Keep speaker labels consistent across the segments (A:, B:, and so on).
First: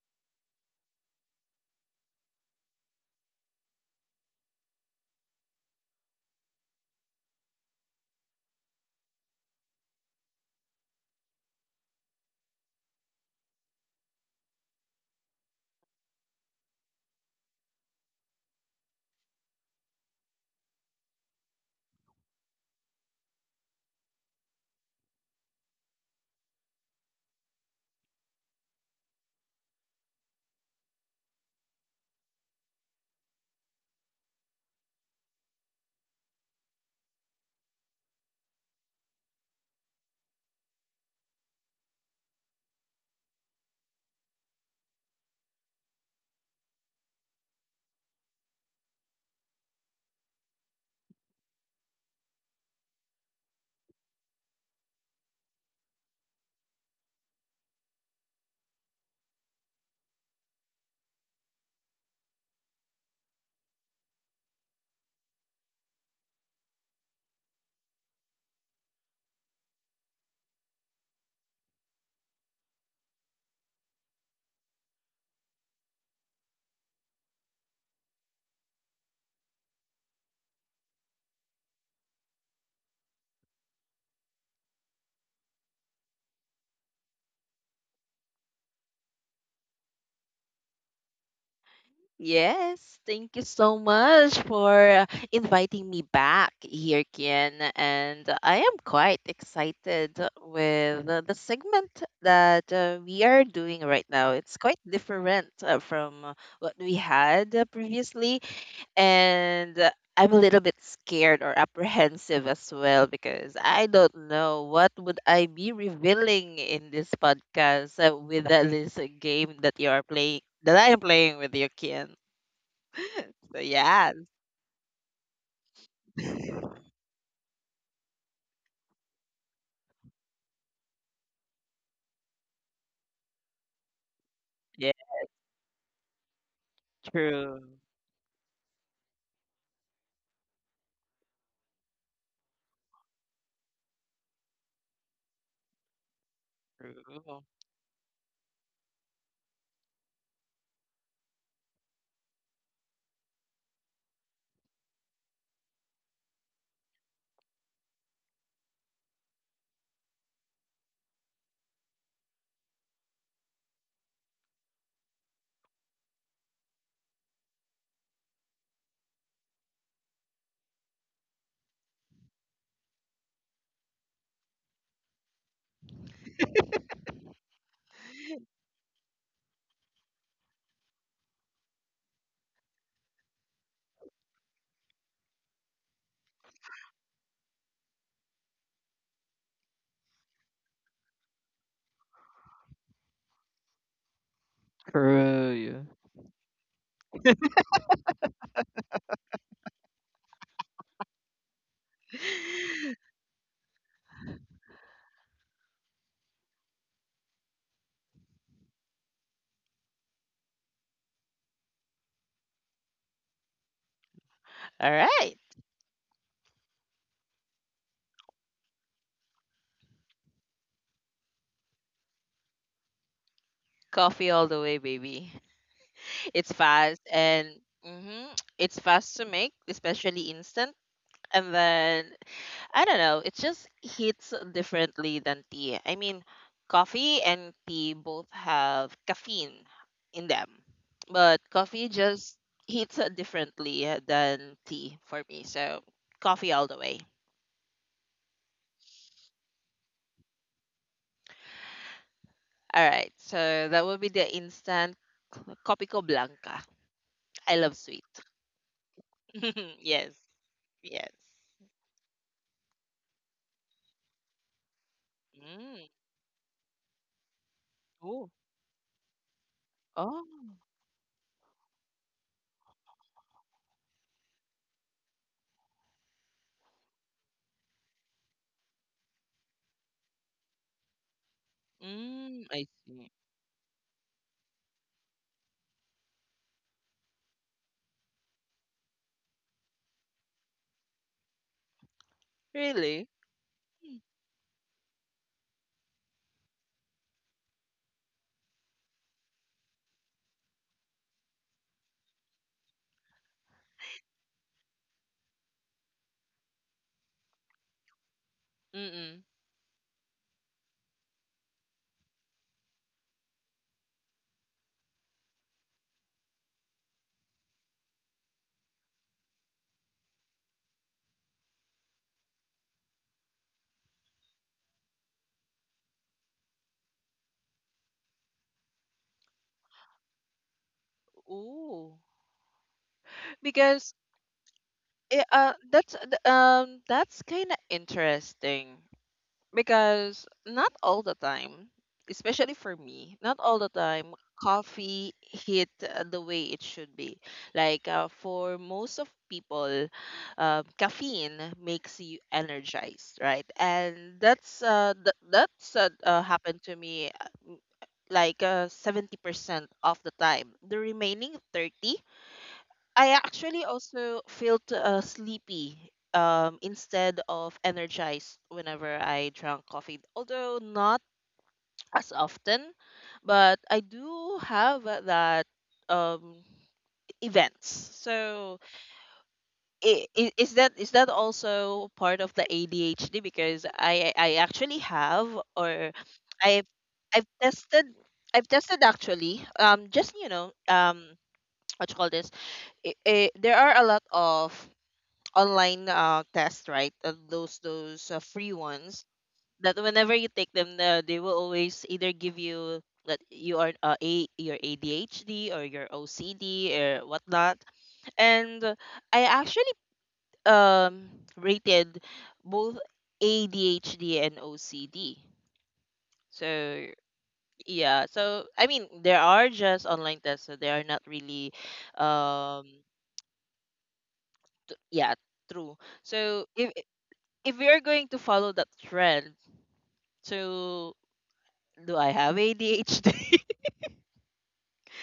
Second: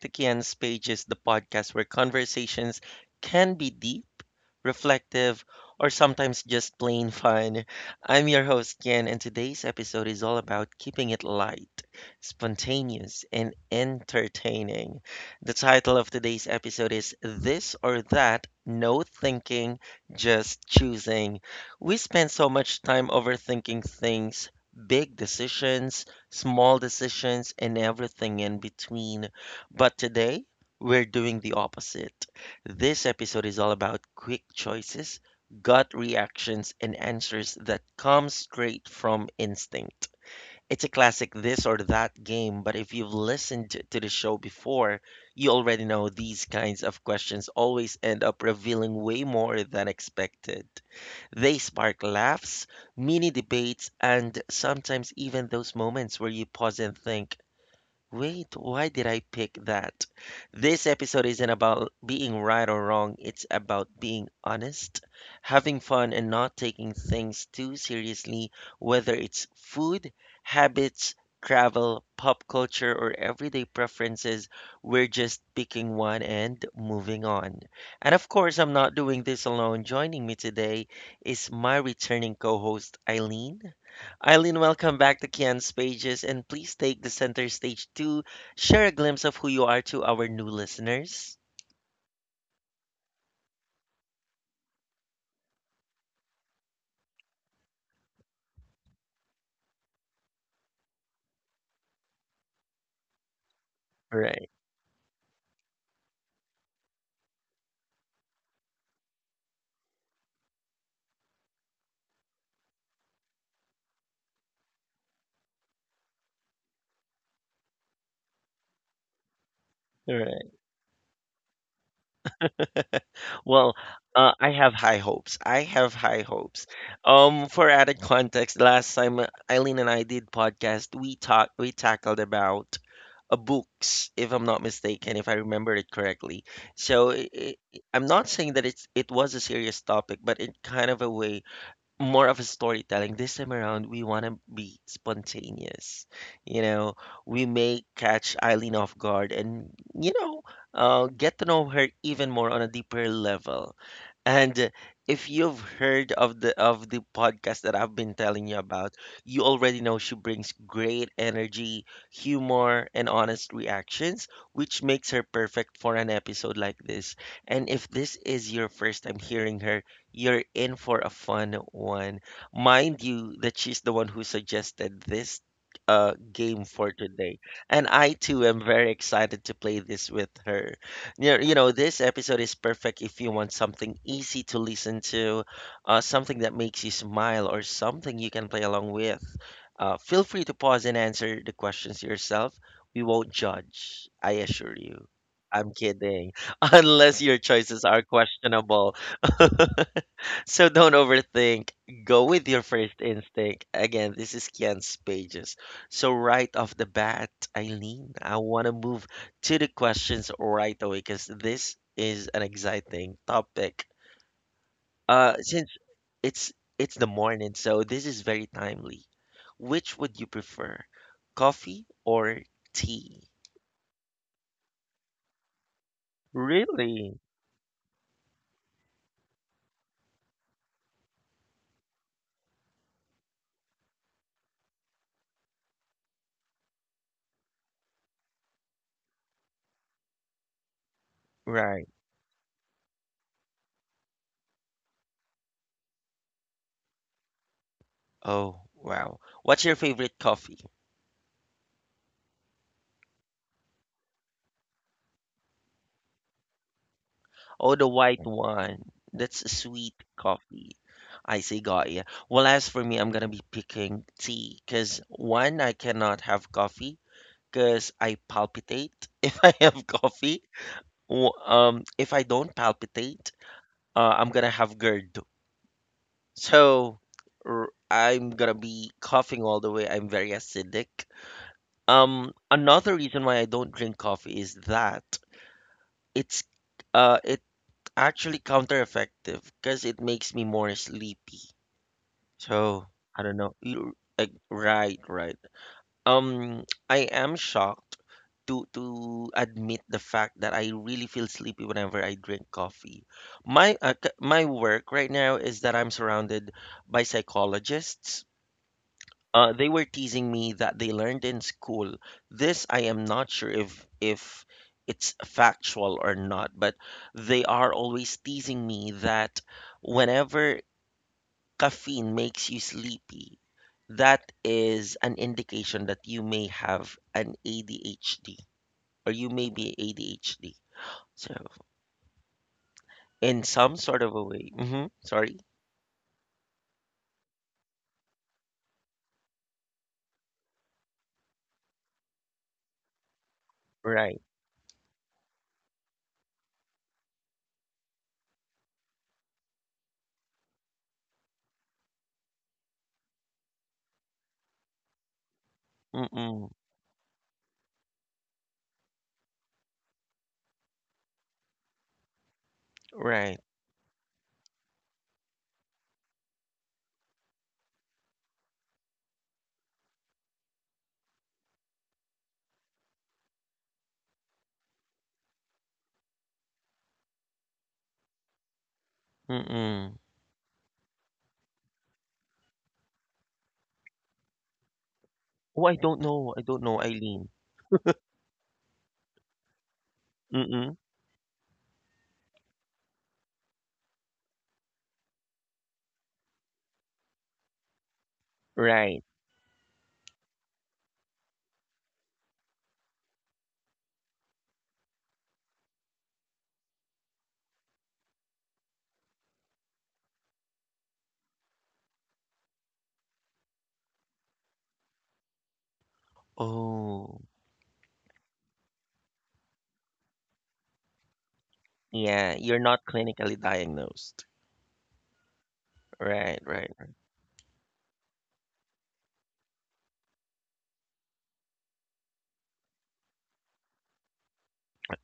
A: to Kian's Pages, the podcast where conversations can be deep, reflective, or sometimes just plain fun. I'm your host, Kian, and today's episode is all about keeping it light, spontaneous, and entertaining. The title of today's episode is This or That, No Thinking, Just Choosing. We spend so much time overthinking things. Big decisions, small decisions, and everything in between. But today, we're doing the opposite. This episode is all about quick choices, gut reactions, and answers that come straight from instinct. It's a classic this or that game, but if you've listened to the show before, you already know these kinds of questions always end up revealing way more than expected. They spark laughs, mini debates, and sometimes even those moments where you pause and think, wait, why did I pick that? This episode isn't about being right or wrong, it's about being honest, having fun, and not taking things too seriously, whether it's food, habits, travel, pop culture, or everyday preferences. We're just picking one and moving on. And of course, I'm not doing this alone. Joining me today is my returning co host, Eileen. Eileen, welcome back to Kian's Pages, and please take the center stage to share a glimpse of who you are to our new listeners.
B: Yes, thank you so much for inviting me back here, Kian. And I am quite excited with the segment that we are doing right now.
A: Right,
B: It's quite different from what we had previously. And I'm a little bit scared or apprehensive as well because I don't know what would I be revealing in this podcast with this game that you are playing
A: right.
B: that I am playing with you, Kian. So
A: Well,
B: yeah,
A: I have high hopes. I have high hopes. For added context, last time Eileen and I did podcast, we talked, we tackled about books, if I'm not
B: yeah,
A: mistaken, if I remember it correctly. So I
B: true,
A: I'm not saying that it was a serious topic, but in kind of a way more of a storytelling. This time around, we want to be spontaneous. You know,
B: true.
A: we
B: All
A: may catch Eileen off guard and, you know, get to know her even more on a deeper level. And if you've heard of the podcast that I've been telling you about, you already know she brings great energy, humor, and honest reactions, which makes her perfect for an episode like this. And if this is your first time hearing her, you're in for a fun one. Mind you, that she's the one who suggested this game for today. And I too am very excited to play this with her. You know, this episode is perfect if you want something easy to listen to, something that makes you smile, or something you can play along with. Feel free to pause and answer the questions yourself. We won't judge, I assure you. I'm kidding. Unless your choices are questionable. So don't overthink. Go with your first instinct. Again, this is Kian's Pages. So right off the bat, Eileen, I want to move to the questions right away because this is an exciting topic. Uh,
B: right,
A: since it's it's the morning, so this is very timely. Which would you prefer, coffee or tea?
B: coffee all the way, baby. It's fast
A: Really?
B: and it's fast to make, especially instant. And then I don't know, it just hits differently than tea. I mean, coffee and tea both have caffeine in them, but
A: Right.
B: coffee just hits differently than tea for me. So coffee all the way.
A: Oh, wow. What's your favorite coffee?
B: Alright, so that will be the instant Copico Blanca. I
A: Oh,
B: love
A: the
B: sweet.
A: white one. That's a sweet
B: Yes,
A: coffee.
B: yes.
A: I see, got ya. Well, as for me, I'm gonna be picking tea, 'cause one, I
B: Mm.
A: cannot have coffee, 'cause I
B: Oh,
A: palpitate if I have
B: oh.
A: coffee. W- If I don't palpitate, I'm gonna have GERD. So, r- I'm gonna be coughing all the way. I'm very acidic.
B: Mm, I
A: Another
B: see.
A: reason why I don't drink coffee is that it's it actually countereffective because it makes me more sleepy. So
B: Really?
A: I don't know. You- Like, right, right. Um, I am shocked to admit the fact that I really feel sleepy whenever I drink coffee. My work right now is that I'm surrounded by psychologists,
B: Mm-mm.
A: they were teasing me that they learned in school. This I am not sure if it's factual or not, but they are always teasing me that whenever caffeine makes you sleepy, that is an indication that you may have an ADHD or you may be ADHD. So,
B: Ooh.
A: in some
B: Because
A: sort of a way. Mm-hmm.
B: it,
A: Sorry.
B: that's kind of interesting. Because not all the time, especially for me, not all the time
A: Right.
B: coffee hit the way it should be. Like for most of people, caffeine makes you energized, right? And that's
A: Mm-mm.
B: happened to me like 70% of the time. The remaining 30 I
A: Right.
B: actually also felt sleepy instead of energized whenever I drank coffee, although not as often, but I do have that um, events. So
A: Mm-mm.
B: is that also part of the ADHD? Because I actually have
A: Oh, I
B: or
A: don't know. I don't
B: I've
A: know,
B: I've
A: Eileen.
B: tested I've tested actually just
A: Mm-mm.
B: what you call this I there are a lot of online tests, right? Those free
A: Right.
B: ones that whenever you take them, they will always either give you that you are a your ADHD or your OCD or whatnot. And I actually um rated both ADHD and OCD. So
A: Oh,
B: yeah, so I mean there are just online tests, so they are not really
A: yeah, you're
B: um
A: not clinically diagnosed.
B: yeah, true.
A: Right,
B: So
A: right,
B: if we are going to follow that trend, so, do I have ADHD?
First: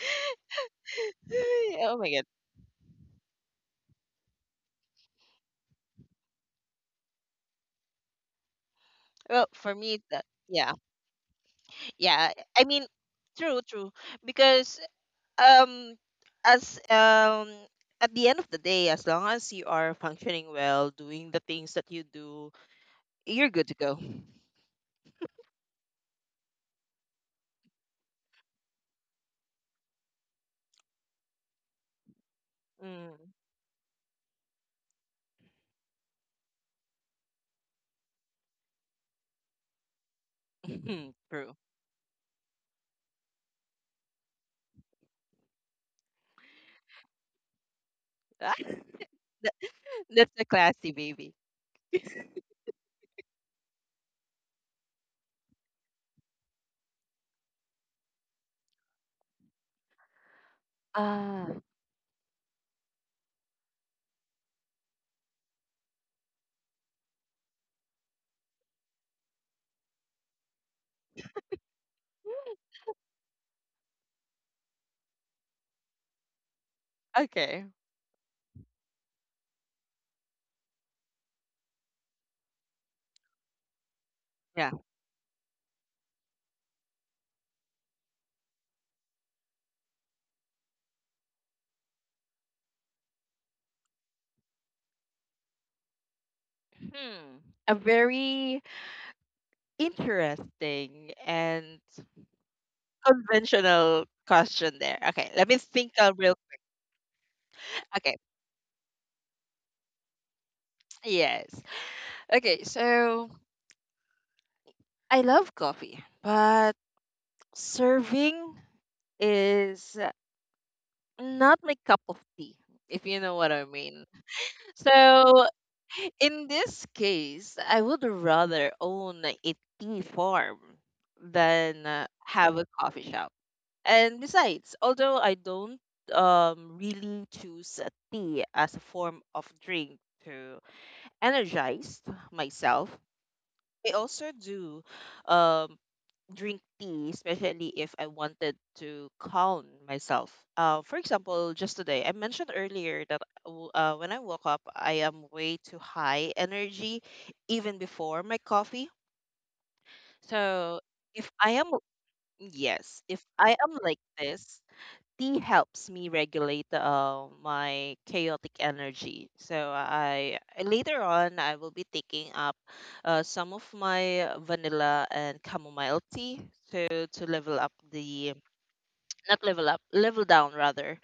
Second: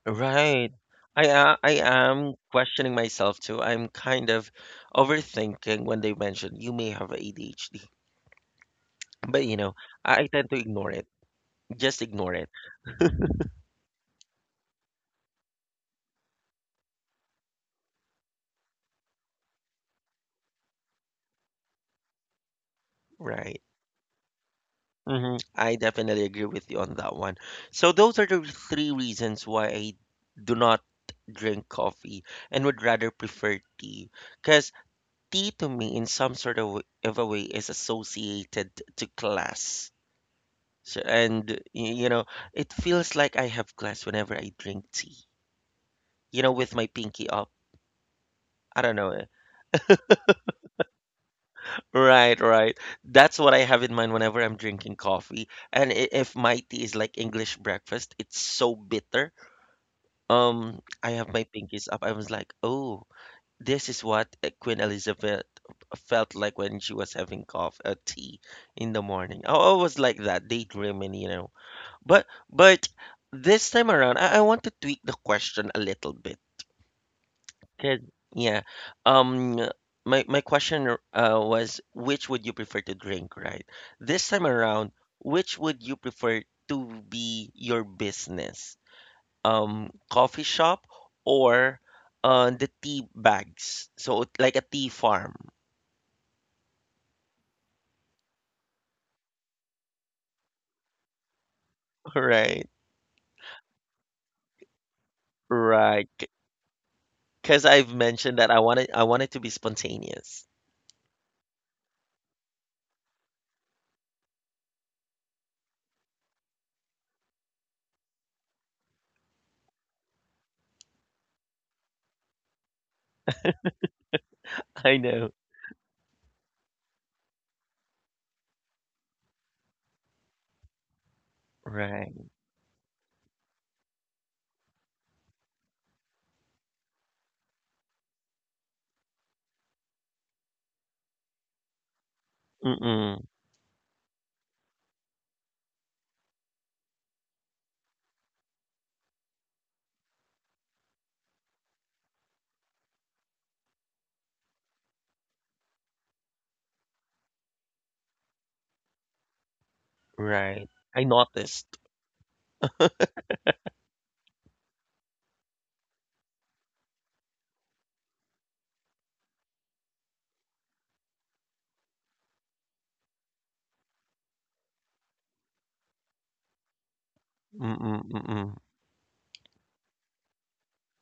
A: right. I
B: Oh my god.
A: am questioning myself too. I'm kind of overthinking when they mention you may have ADHD, but
B: Well, for me,
A: I
B: that,
A: I tend to
B: yeah,
A: ignore it. Just
B: yeah.
A: ignore it.
B: I mean, true, true. Because um, as at the end of the day, as long as you are functioning well, doing the things that you do, you're
A: Right.
B: good to go.
A: I definitely agree with you on that one. So those are the three reasons why I do not drink coffee and would rather
B: Mm.
A: prefer tea. Because tea to me in some sort of a way is associated to class. So, and
B: True.
A: y- you know, it feels like I have class whenever I drink tea. You know, with my pinky up.
B: Ah,
A: I don't know. Eh.
B: that, that's a classy baby.
A: Right, right. That's what I have in mind whenever I'm drinking coffee. And if my tea is like English breakfast, it's so bitter. I have my
B: Ah,
A: pinkies up. I was like, oh, this is what Queen Elizabeth felt like when she was having tea in the morning. I always like that, daydreaming. But this time around, I want to tweak the question a little bit.
B: okay.
A: 'Cause, yeah, um, my question was which would you prefer to drink, right? This time
B: Yeah.
A: around, which would you prefer to be your business? Coffee shop, or the tea bags. So, like a tea farm,
B: Hmm. A very interesting and
A: right?
B: conventional question there. Okay, let me think a
A: Right.
B: real.
A: Because I've
B: Okay,
A: mentioned that I wanted to be spontaneous.
B: yes. Okay, so I love coffee, but serving is not my cup of tea, if you know what I mean.
A: I know.
B: So in this case, I would rather own a tea farm than
A: Right.
B: have a coffee shop. And besides, although I don't really choose a tea as a form of drink to energized myself.
A: Mm-mm.
B: I also do um, drink tea, especially if I wanted to calm myself. For example, just today, I mentioned earlier that when I woke up, I am way too high energy even before my coffee.
A: Right.
B: So
A: I
B: if I am,
A: noticed.
B: yes, if I am like this, tea helps me regulate my chaotic energy. So I later on I will be taking up some of my vanilla and chamomile tea to level up
A: Mm-mm,
B: the
A: mm-mm.
B: not level up level down rather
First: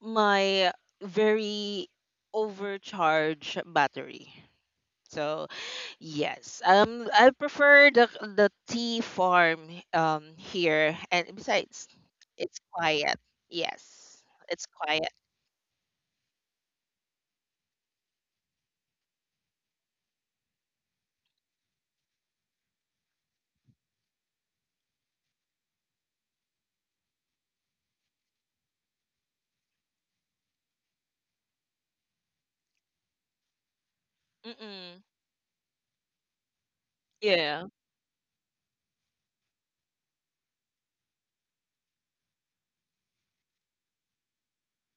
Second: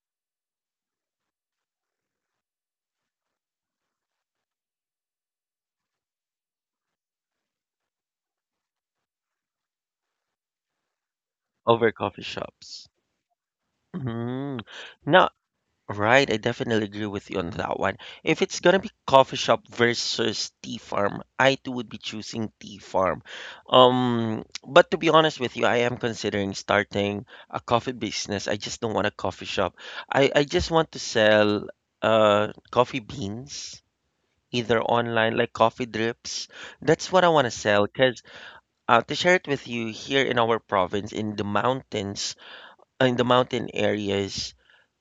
B: my very overcharged battery. So yes, I prefer the tea farm here, and besides,
A: Over coffee
B: it's
A: shops.
B: quiet. Yes,
A: Mm.
B: it's quiet.
A: Now. Right, I definitely agree with you on that one. If it's gonna be coffee shop versus tea farm, I too would be choosing tea farm. But to be honest with you, I am considering starting a coffee business. I just don't want a coffee shop. I just want to sell coffee beans, either
B: Mm.
A: online, like coffee drips. That's what I want to
B: Yeah.
A: sell because to share it with you, here in our province in the mountains, in the mountain areas,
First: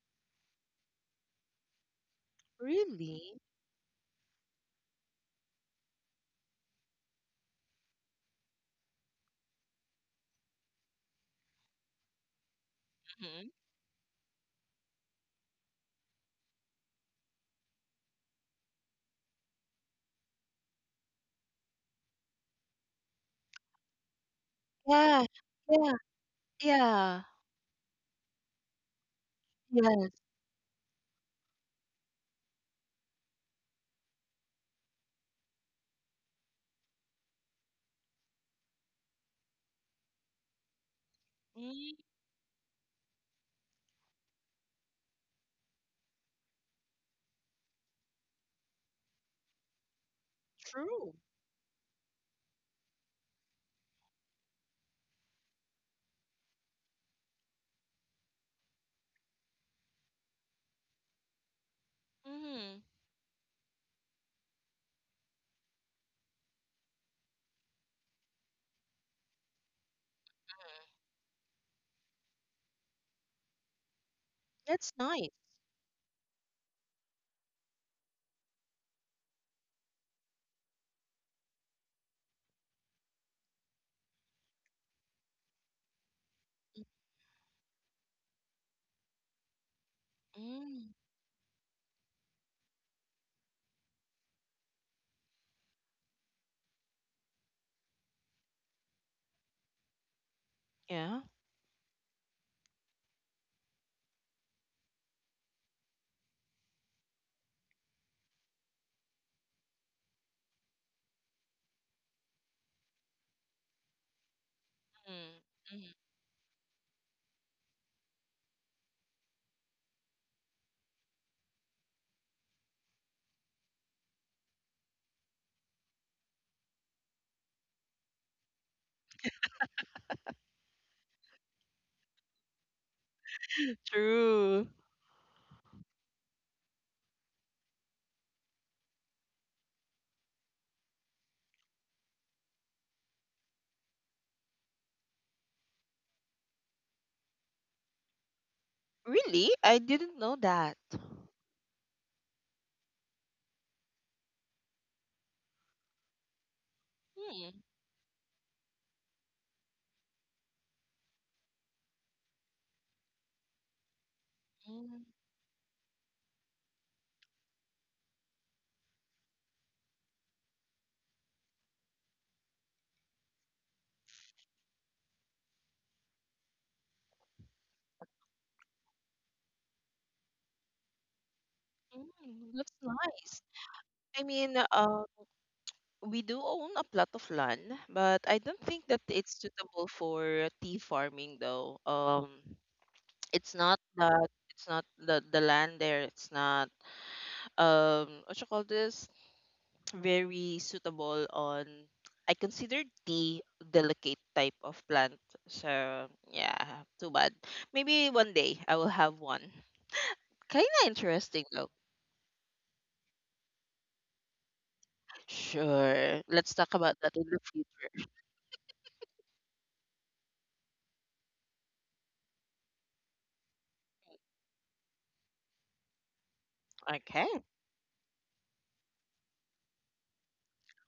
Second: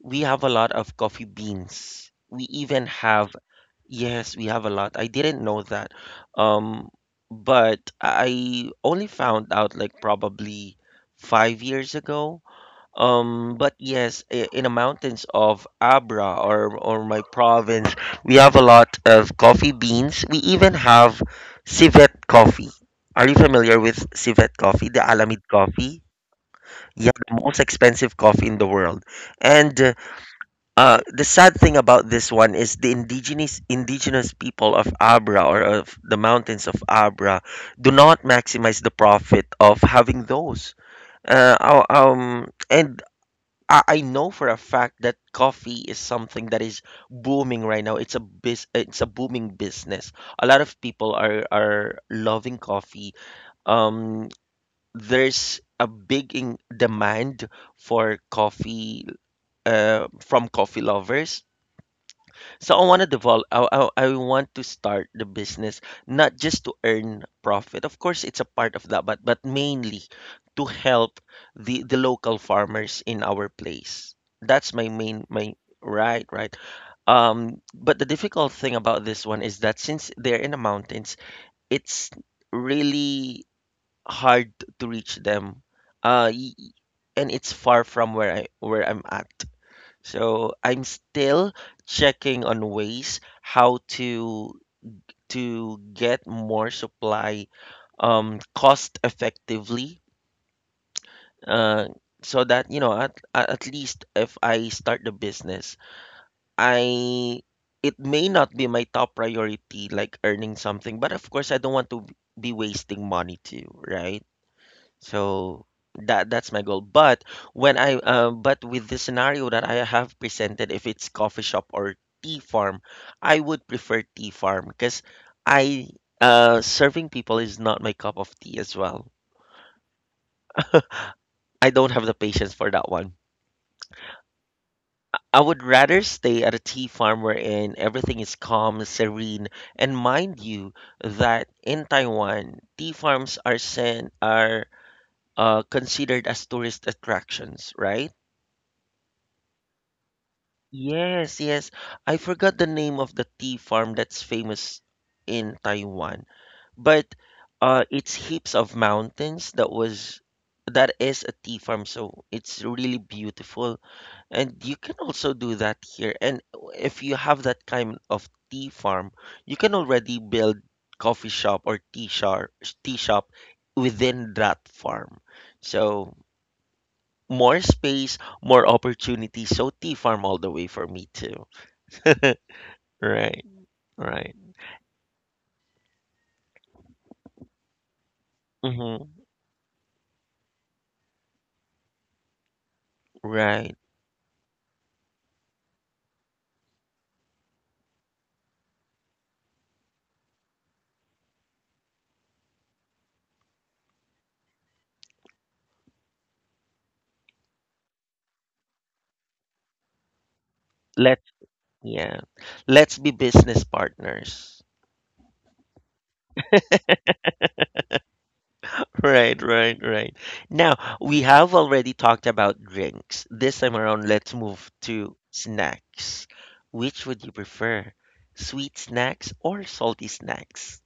A: we have a lot of coffee beans. We even have,
B: Really?
A: yes, we have a lot. I didn't know that. Um, but I only found out like probably 5 years ago.
B: Mhm.
A: But yes, in the mountains of Abra, or my province, we have a lot of coffee beans. We even have civet coffee. Are you familiar with civet coffee, the
B: Yeah.
A: Alamid
B: Yeah.
A: coffee? Yeah,
B: Yeah.
A: the most expensive coffee in the world. And
B: Yeah.
A: the sad thing about this one is the indigenous people of Abra, or of the mountains of Abra, do not maximize the profit of having those.
B: Mm.
A: And I know for a fact that coffee is something that is booming right now. It's a booming business. A lot of
B: True.
A: people are loving coffee. Um, there's a big in demand for coffee, from coffee lovers. So
B: Mhm.
A: I want to develop. I want to start the business, not just to earn profit. Of course, it's a part of that, but mainly to help the local farmers in our place. That's my
B: That's
A: main
B: nice.
A: my right right. But the difficult thing about this one is that since they're in the mountains, it's really hard to reach them. Uh, y- y- and it's far from where I'm at. So I'm
B: Mm.
A: still checking on ways how to get more supply, cost effectively.
B: Yeah.
A: Uh, so that, at least if I start the business, I it may not be my top priority, like earning something, but of course I don't want to be wasting money too, right?
B: Mm.
A: So that's my goal. But when I but with the scenario that I have presented, if it's coffee shop or tea farm, I would prefer tea farm because I serving people is not my cup of tea as well. I don't have the patience for that one.
B: True.
A: I would rather stay at a tea farm wherein everything is calm, serene, and mind you that in Taiwan, tea farms are considered as tourist attractions, right?
B: Really? I didn't know that.
A: Yes, yes. I forgot the name of the tea farm that's famous in Taiwan. But
B: Mm.
A: it's heaps of mountains that is a tea farm, so it's really beautiful. And you can
B: Mm.
A: also do that here. And if you have that kind of tea farm, you can already build coffee shop or tea shop within that farm. So more space, more opportunities. So tea farm all the way for me too.
B: Mm. That's nice.
A: Right.
B: I
A: Right.
B: mean, we do own a plot of land, but I don't think that
A: Hmm.
B: it's suitable for tea farming though. It's
A: Right.
B: not that it's not the land there. It's not what you call this very suitable on I consider the delicate type of plant. So yeah, too bad. Maybe one day I will have one. Kinda
A: Let's,
B: interesting though.
A: yeah, let's be business partners.
B: Sure. Let's talk about that in the future.
A: Right, right, right. Now, we have already talked about drinks. This time around, let's move to snacks. Which would
B: Okay.
A: you prefer? Sweet snacks or salty snacks?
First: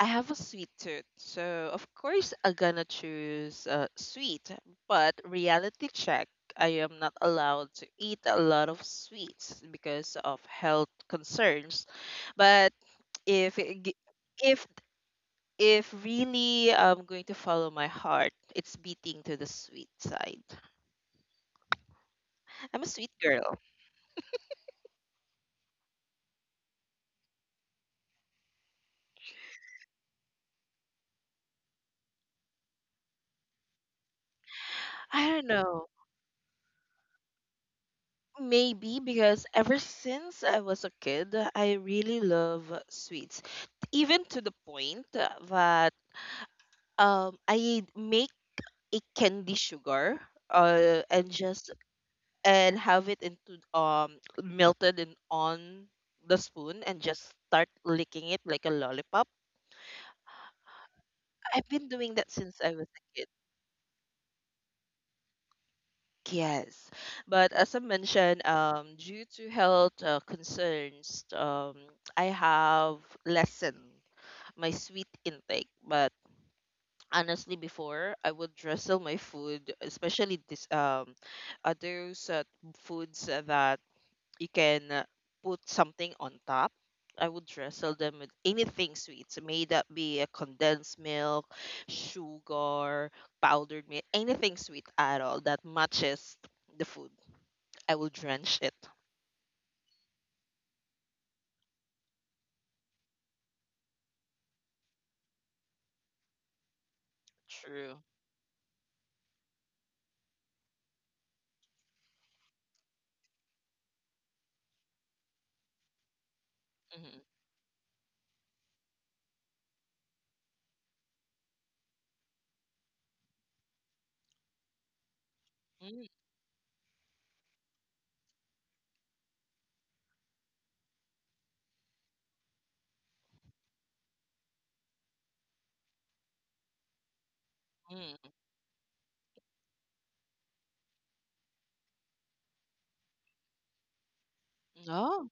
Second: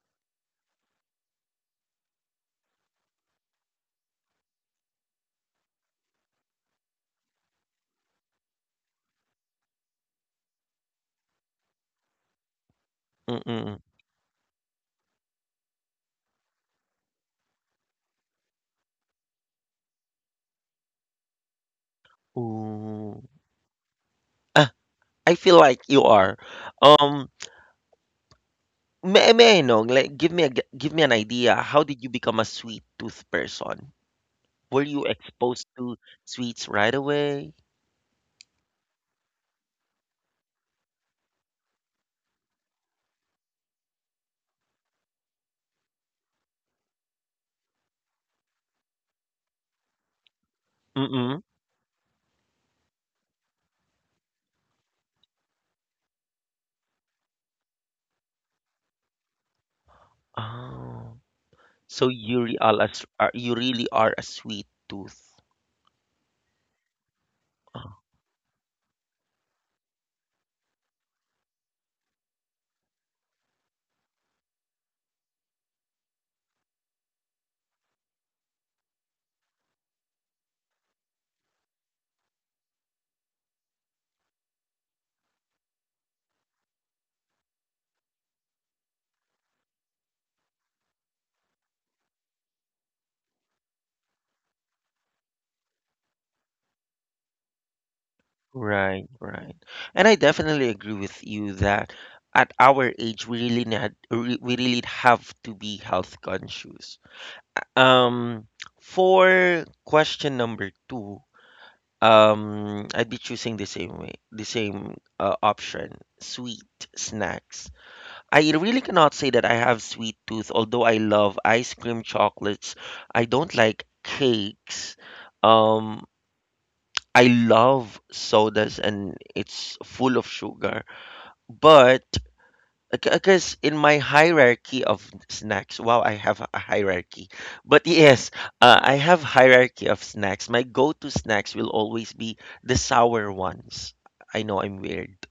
B: I have a sweet tooth, so of course I'm gonna choose sweet. But reality check, I am not allowed to eat a lot of sweets because of health concerns. But if
A: Mm-mm.
B: it gi- if if really I'm going to follow my heart, it's beating to the sweet side. I'm a sweet
A: Ooh.
B: girl.
A: Ah, I feel like you are. Um, may I know, like, give me a, give me an idea. How did you become a sweet tooth person? Were you
B: I don't
A: exposed
B: know.
A: to sweets right away?
B: Maybe because ever since I was a kid, I really love sweets. Even to the point that I make a candy sugar and
A: Mm.
B: just and have it into melted and on the spoon and just start licking it like a lollipop.
A: Oh,
B: I've been
A: so
B: doing that
A: you re
B: since I
A: all
B: was a
A: as
B: kid.
A: are you really are a sweet tooth.
B: Yes. But as I
A: Oh,
B: mentioned, due to health concerns, I have lessened my sweet intake. But honestly, before I would wrestle my food, especially this those foods that you can put something on top. I would wrestle them with anything sweet. So may that be a condensed milk, sugar, powdered milk, anything sweet at all that matches the food. I will drench it.
A: right, right. And I definitely agree with you that at our age we really have to be health conscious.
B: True.
A: Um, for question number two, I'd be choosing the same way, the same option, sweet snacks. I really cannot say that I have sweet tooth, although I love ice cream chocolates. I don't like cakes.
B: Mm-hmm.
A: Um, I love sodas and it's full of sugar. But because in my hierarchy of snacks, wow, I have a hierarchy. But
B: Mm, mm.
A: yes, I have hierarchy of snacks. My go-to snacks will always be the sour ones. I know I'm weird.
B: Oh.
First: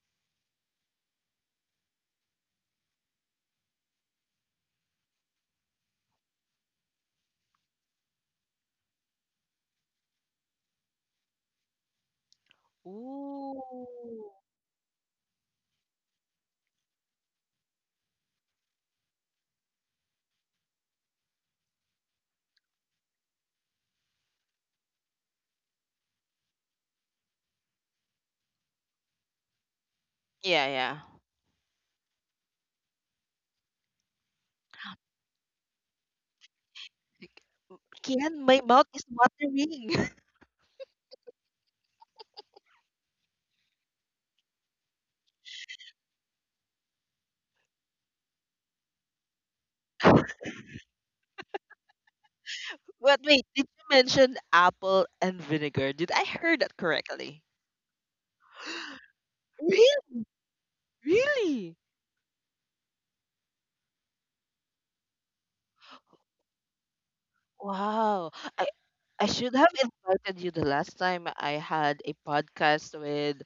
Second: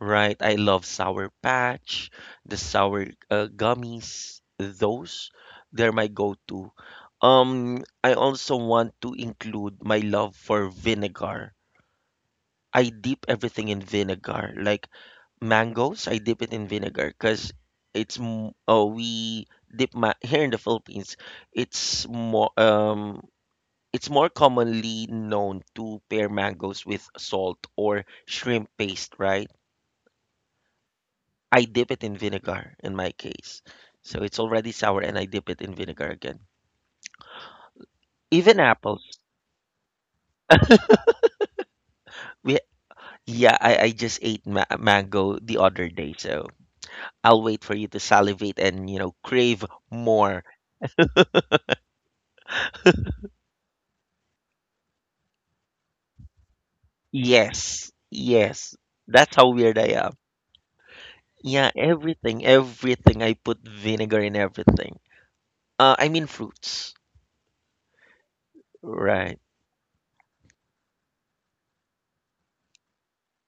A: Right, I love Sour Patch, the sour gummies. Those, they're my go-to. I also want to include my love for vinegar. I dip everything in
B: Ooh.
A: vinegar, like mangoes. I dip it in vinegar because it's m- oh we dip ma here in the Philippines. It's more um it's more commonly known to pair mangoes with salt or shrimp paste, right?
B: Yeah, yeah.
A: I dip it in vinegar in my case. So it's already sour and I dip it in vinegar again.
B: Kian,
A: Even
B: my mouth is
A: apples.
B: watering.
A: We yeah, I just ate mango the other day, so I'll wait for you to salivate and crave more.
B: But wait, did you mention apple and vinegar? Did I hear that correctly?
A: Yes. Yes. That's how weird I am.
B: Really?
A: Yeah,
B: Really?
A: everything. I put vinegar in everything. I mean fruits.
B: Wow. I I
A: Right.
B: should have invited you the last time I had a podcast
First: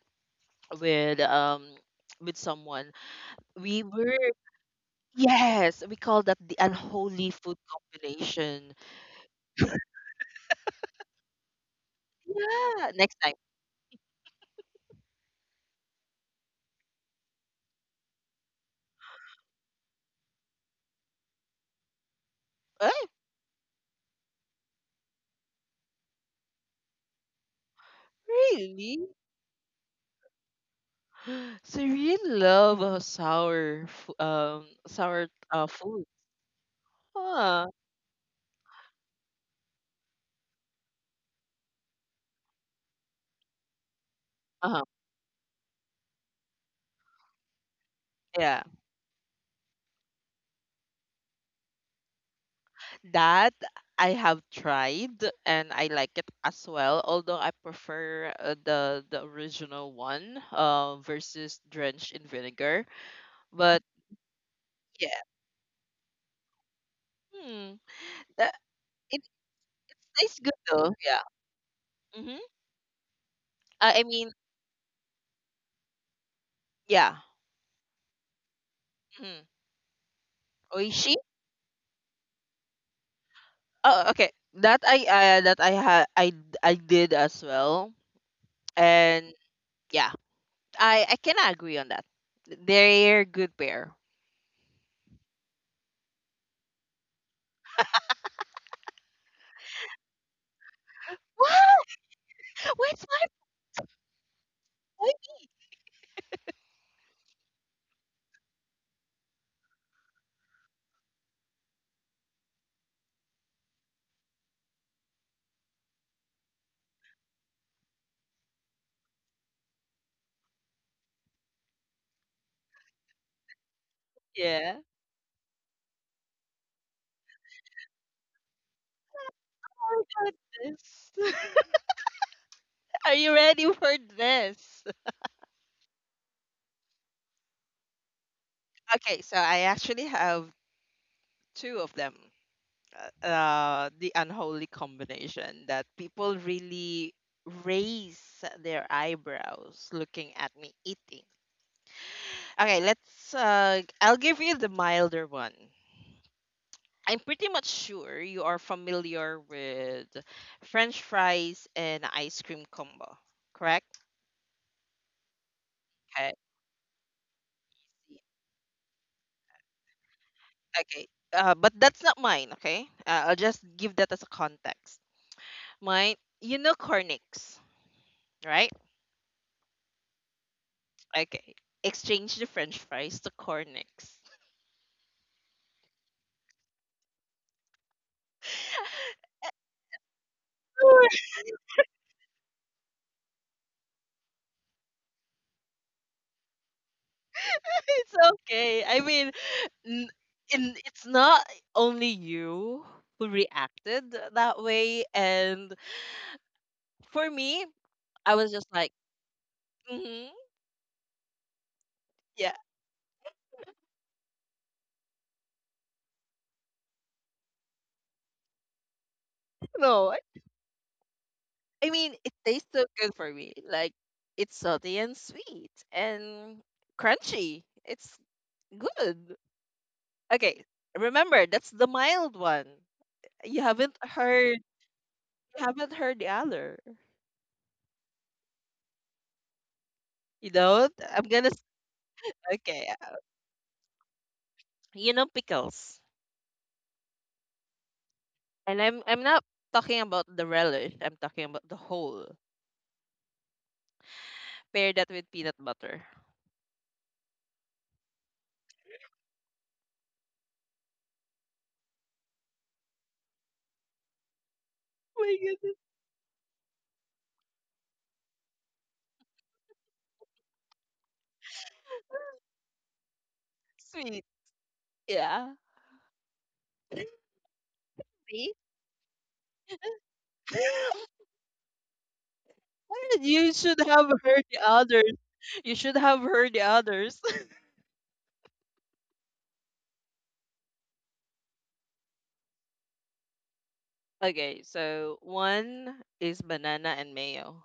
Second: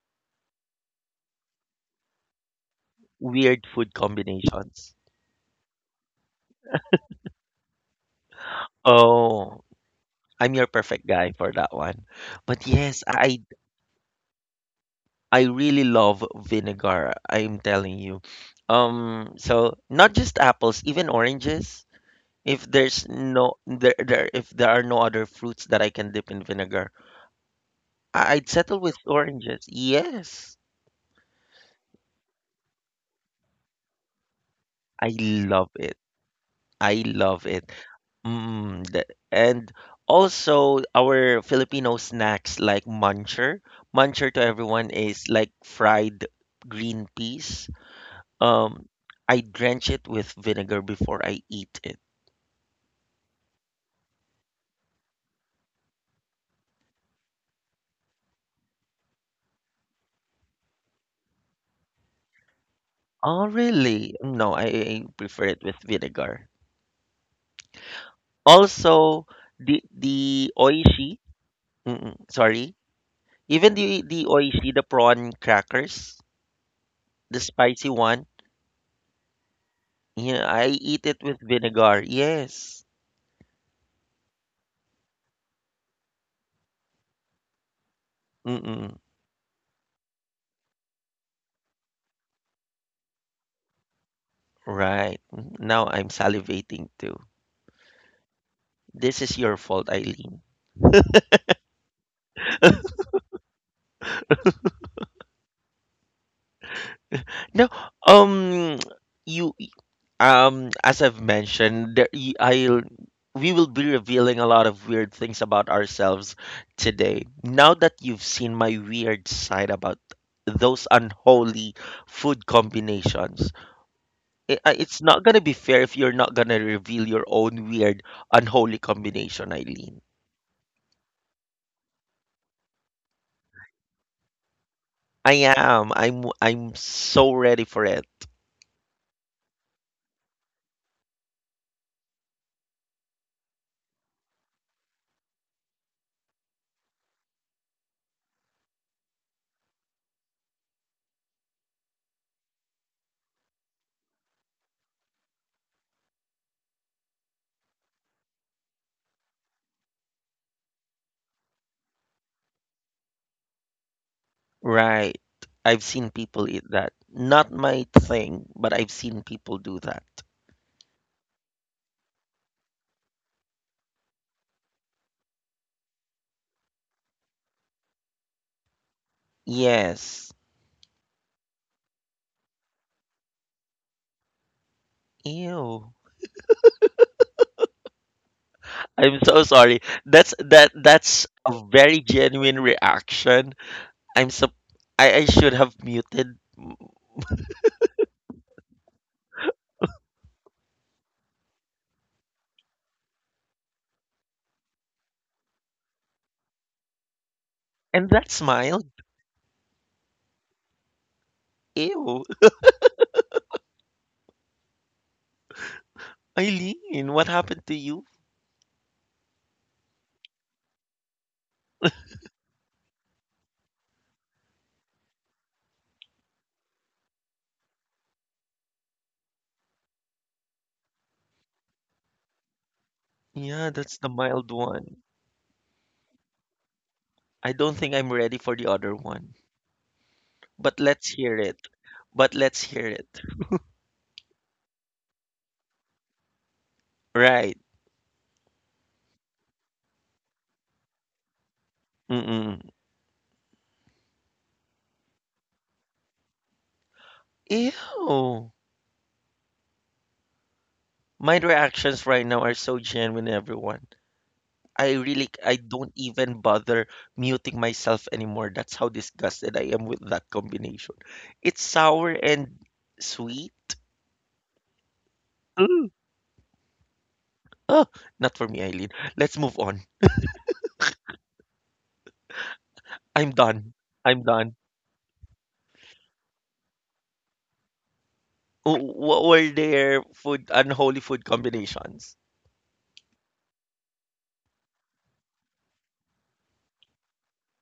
B: with um with someone.
A: Weird
B: We
A: food
B: were
A: combinations.
B: yes, we call that the unholy food combination.
A: Oh, I'm your perfect guy for that one. But
B: Yeah,
A: yes,
B: next time.
A: I really love vinegar, I'm telling you. So not just apples, even oranges.
B: Eh,
A: If there are no other fruits that I can dip in vinegar, I'd settle with
B: really?
A: oranges. Yes,
B: So you really love
A: I
B: sour
A: love it.
B: food.
A: I love
B: Ah,
A: it. Mm, and also our Filipino snacks like muncher. Muncher to
B: uh-huh.
A: everyone is like fried green peas.
B: Yeah.
A: Um, I drench it with vinegar before I eat it.
B: That I have tried and I like it as well, although I prefer the original one versus drenched in vinegar.
A: Oh,
B: But
A: really? No, I
B: yeah.
A: prefer it with vinegar.
B: Hmm. That, it
A: Also, the
B: tastes good
A: the
B: though.
A: oishi,
B: Yeah.
A: mm-mm,
B: Mm-hmm.
A: sorry, even
B: Uh,
A: the
B: I
A: the
B: mean,
A: oishi, the prawn crackers,
B: yeah.
A: the spicy one.
B: Mm.
A: Yeah, I eat
B: Oishi?
A: it with vinegar. Yes.
B: Oh, okay. That I had I d- I did as well.
A: Mm-mm,
B: And yeah, I can agree on that. They're good pair.
A: right. Mm, now I'm salivating too. This is your fault, Eileen.
B: What? Where's my
A: No, um, you as I've mentioned, there, I'll we will be revealing a lot of weird things about ourselves today. Now that you've seen my weird side about those unholy food combinations,
B: yeah.
A: it's not gonna be fair if you're not gonna reveal your own weird unholy combination, Eileen.
B: Oh my goodness. Are you ready for this?
A: I am. I'm. I'm so ready for it.
B: Okay, so I actually have two of them. The unholy combination that people really raise their eyebrows looking at me eating. Okay, let's. I'll give you the milder one. I'm pretty much sure you are familiar with French fries and ice cream combo, correct?
A: Right. I've seen
B: Okay.
A: people eat that. Not my thing, but I've seen people do that.
B: Okay. But that's not mine, okay? I'll just give that as a context. Mine, you know Cornix, right?
A: Yes.
B: Okay. Exchange the french fries to Cornix.
A: Ew. I'm so sorry. That's a very genuine reaction. I'm so I should have muted.
B: It's okay. I mean, n- it's not only you who reacted that way. And for me,
A: And that
B: I was just
A: smile.
B: like, mm-hmm,
A: Ew.
B: yeah.
A: Eileen, what happened to you?
B: No, I mean, it tastes so good for me. Like it's salty and sweet and crunchy. It's good. Okay, remember that's the mild one. You
A: Yeah,
B: haven't
A: that's the mild
B: heard.
A: one.
B: You haven't heard the other.
A: I don't think I'm ready for the other one.
B: You
A: But
B: know,
A: let's
B: I'm
A: hear
B: gonna.
A: it.
B: s-
A: But let's
B: okay,
A: hear it.
B: you know pickles,
A: Right.
B: and I'm not talking about the relish. I'm talking about the whole.
A: Mm-mm.
B: Pair that with peanut butter.
A: Ew. My reactions right now are so genuine, everyone.
B: Oh my
A: I
B: goodness,
A: don't even bother muting myself anymore. That's how disgusted I am with that combination. It's sour and sweet.
B: sweet. Yeah.
A: Ooh, ah, not for
B: See?
A: me, Eileen. Let's move on. I'm
B: You
A: done.
B: should have
A: I'm
B: heard the
A: done.
B: others. You should have heard the others.
A: What were their food unholy food combinations?
B: Okay, so one is banana and mayo.